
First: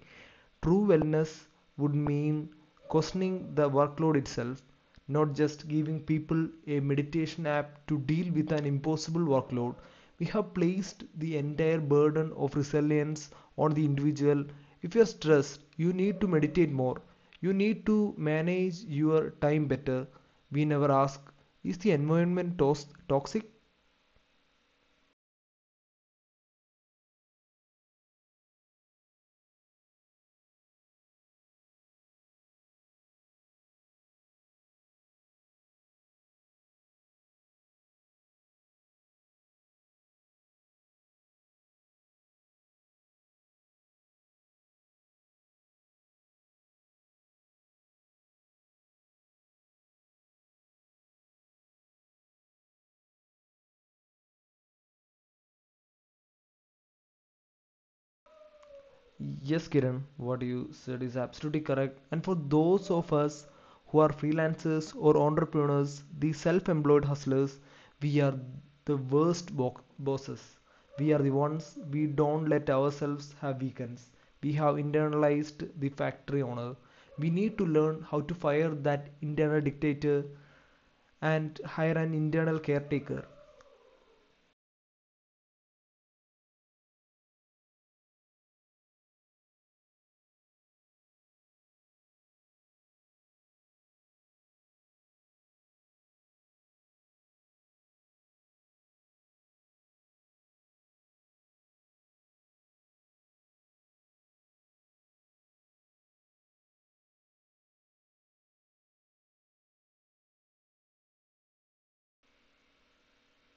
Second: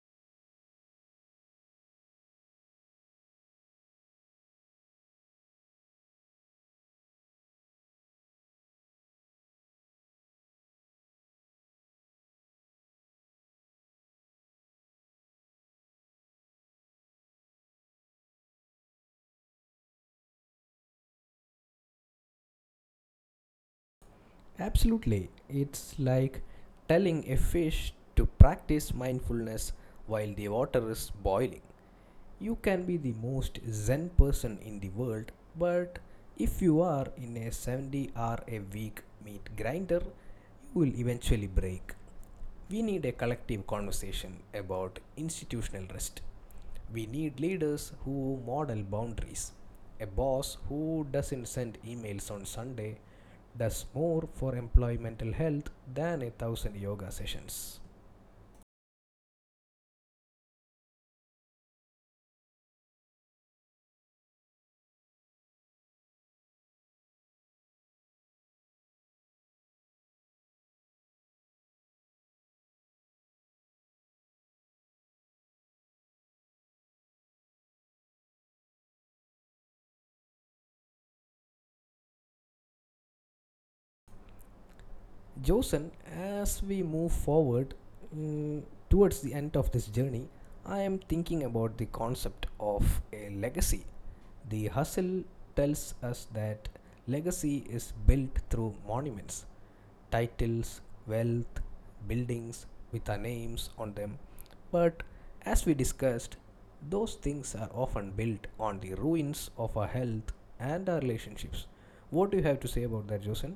[SPEAKER 2] True wellness would mean questioning the workload itself, not just giving people a meditation app to deal with an impossible workload. We have placed the entire burden of resilience on the individual. If you're stressed, you need to meditate more. You need to manage your time better. We never ask, is the environment toxic?
[SPEAKER 1] Absolutely. It's like telling a fish to practice mindfulness while the water is boiling. You can be the most zen person in the world, but if you are in a 70 hour a week meat grinder, you will eventually break. We need a collective conversation about institutional rest. We need leaders who model boundaries. A boss who doesn't send emails on Sunday does more for employee mental health than a thousand yoga sessions.
[SPEAKER 2] Yes, Kiran, what you said is absolutely correct. And for those of us who are freelancers or entrepreneurs, the self employed hustlers, we are the worst bosses. We are the ones we don't let ourselves have weekends. We have internalized the factory owner. We need to learn how to fire that internal dictator and hire an internal caretaker.
[SPEAKER 1] Josen, as we move forward mm, towards the end of this journey, I am thinking about the concept of a legacy. The hustle tells us that legacy is built through monuments, titles, wealth, buildings with our names on them. But as we discussed, those things are often built on the ruins of our health and our relationships. What do you have to say about that, Josen?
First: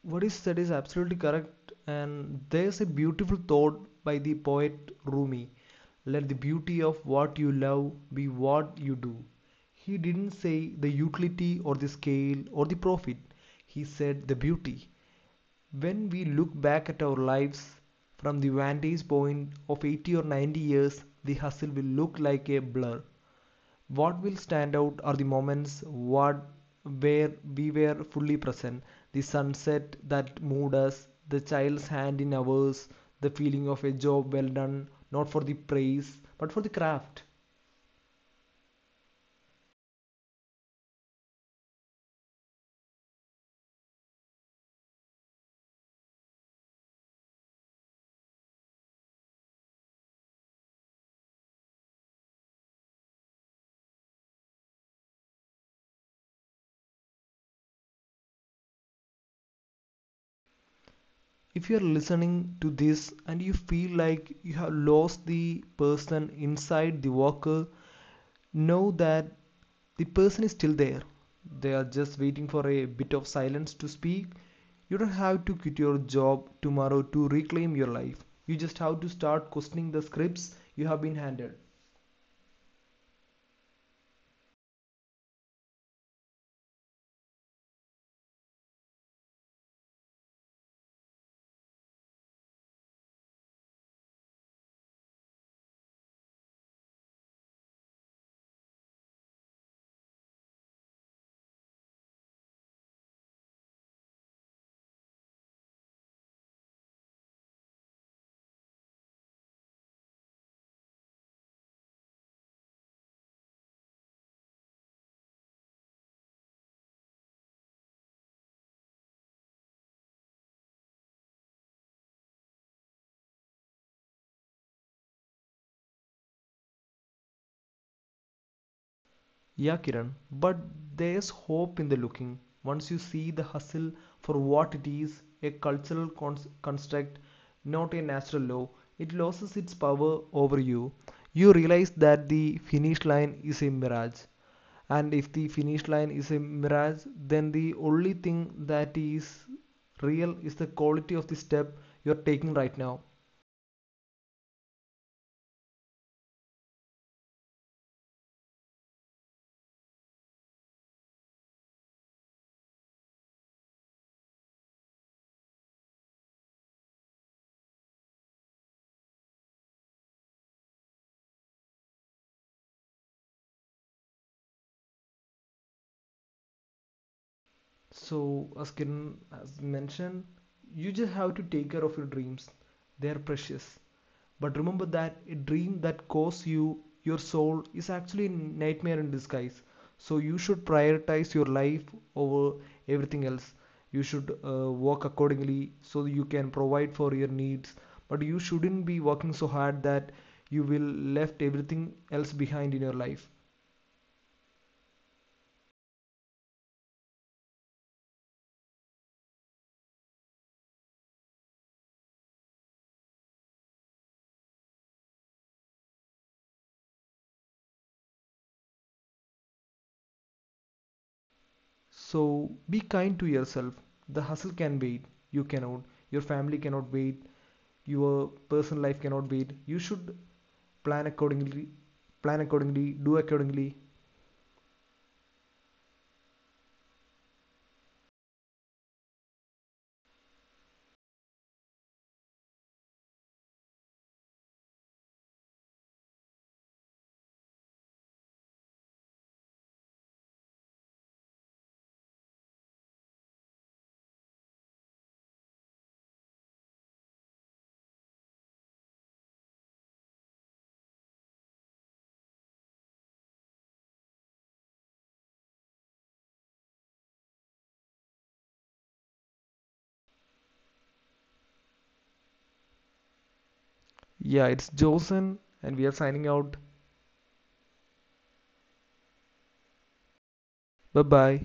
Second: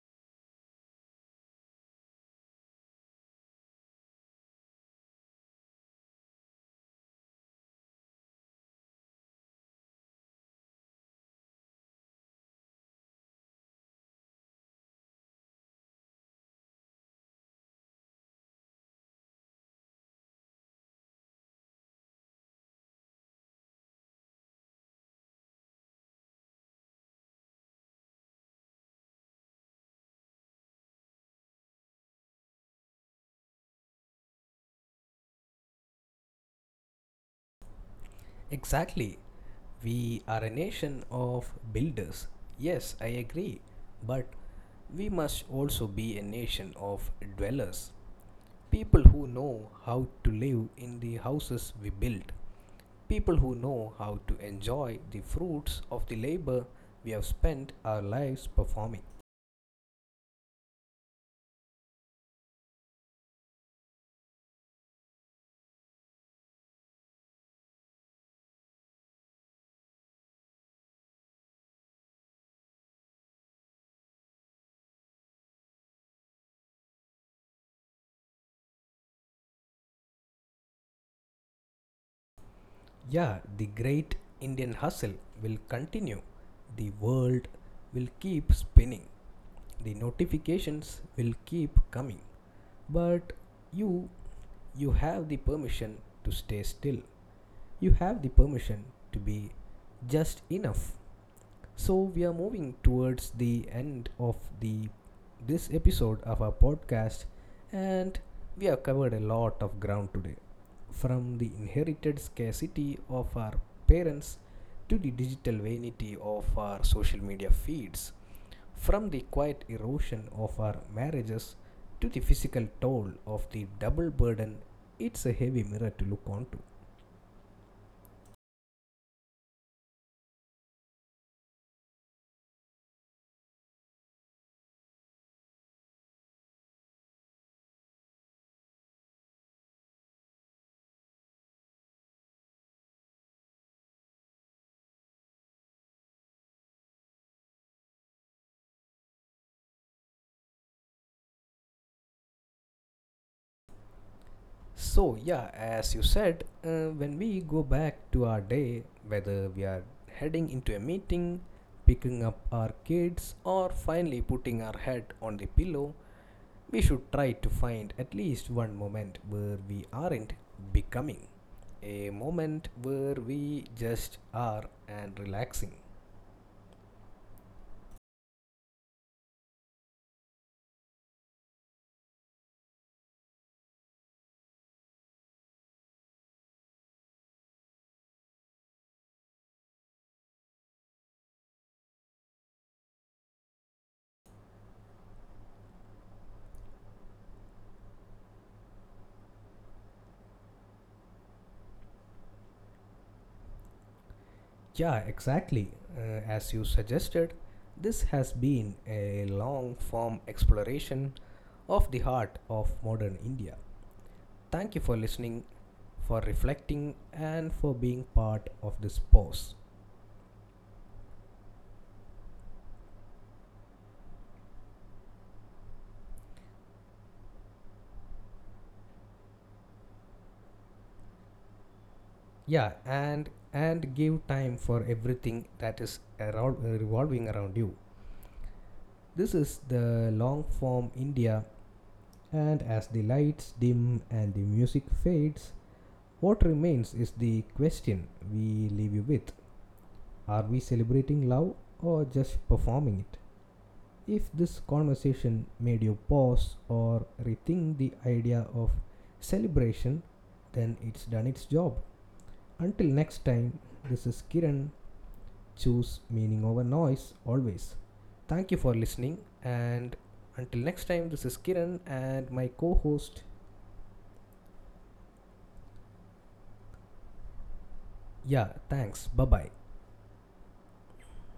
[SPEAKER 2] What is said is absolutely correct, and there's a beautiful thought by the poet Rumi: let the beauty of what you love be what you do. He didn't say the utility or the scale or the profit, he said the beauty. When we look back at our lives from the vantage point of 80 or 90 years, the hustle will look like a blur. What will stand out are the moments, what, where we were fully present, the sunset that moved us, the child's hand in ours, the feeling of a job well done, not for the praise but for the craft.
[SPEAKER 1] Exactly. We are a nation of builders. Yes, I agree. But we must also be a nation of dwellers. People who know how to live in the houses we build. People who know how to enjoy the fruits of the labor we have spent our lives performing.
[SPEAKER 2] If you are listening to this and you feel like you have lost the person inside the worker, know that the person is still there. They are just waiting for a bit of silence to speak. You don't have to quit your job tomorrow to reclaim your life. You just have to start questioning the scripts you have been handed.
[SPEAKER 1] Yeah, the great Indian hustle will continue. The world will keep spinning. The notifications will keep coming. But you, you have the permission to stay still. You have the permission to be just enough. So we are moving towards the end of the this episode of our podcast, and we have covered a lot of ground today, from the inherited scarcity of our parents to the digital vanity of our social media feeds, from the quiet erosion of our marriages to the physical toll of the double burden. It's a heavy mirror to look onto.
[SPEAKER 2] Yeah, Kiran, but there's hope in the looking. Once you see the hustle for what it is, a cultural construct, not a natural law, it loses its power over you. You realize that the finish line is a mirage. And if the finish line is a mirage, then the only thing that is real is the quality of the step you're taking right now.
[SPEAKER 1] So, yeah, as you said, when we go back to our day, whether we are heading into a meeting, picking up our kids, or finally putting our head on the pillow, we should try to find at least one moment where we aren't becoming. A moment where we just are and relaxing.
[SPEAKER 2] So, as Kiran has mentioned, you just have to take care of your dreams. They're precious. But remember that a dream that costs you your soul is actually a nightmare in disguise. So you should prioritize your life over everything else. You should work accordingly so you can provide for your needs. But you shouldn't be working so hard that you will left everything else behind in your life.
[SPEAKER 1] Yeah, exactly. As you suggested, this has been a long form exploration of the heart of modern India. Thank you for listening, for reflecting, and for being part of this pause.
[SPEAKER 2] So be kind to yourself. The hustle can wait. You cannot. Your family cannot wait. Your personal life cannot wait. You should plan accordingly, plan
[SPEAKER 1] Yeah,
[SPEAKER 2] accordingly, do
[SPEAKER 1] and
[SPEAKER 2] accordingly.
[SPEAKER 1] and give time for everything that is around, revolving around you. This is the long form India, and as the lights dim and the music fades, what remains is the question we leave you with: are we celebrating love or just performing it? If this conversation made you pause or rethink the idea of celebration, then it's done its job. Until next time, this is Kiran. Choose meaning over noise always. Thank you for listening. And until next time, this is Kiran and my co host.
[SPEAKER 2] Yeah, it's Josen and we are signing out.
[SPEAKER 1] Yeah, thanks. Bye bye.
[SPEAKER 2] Bye bye.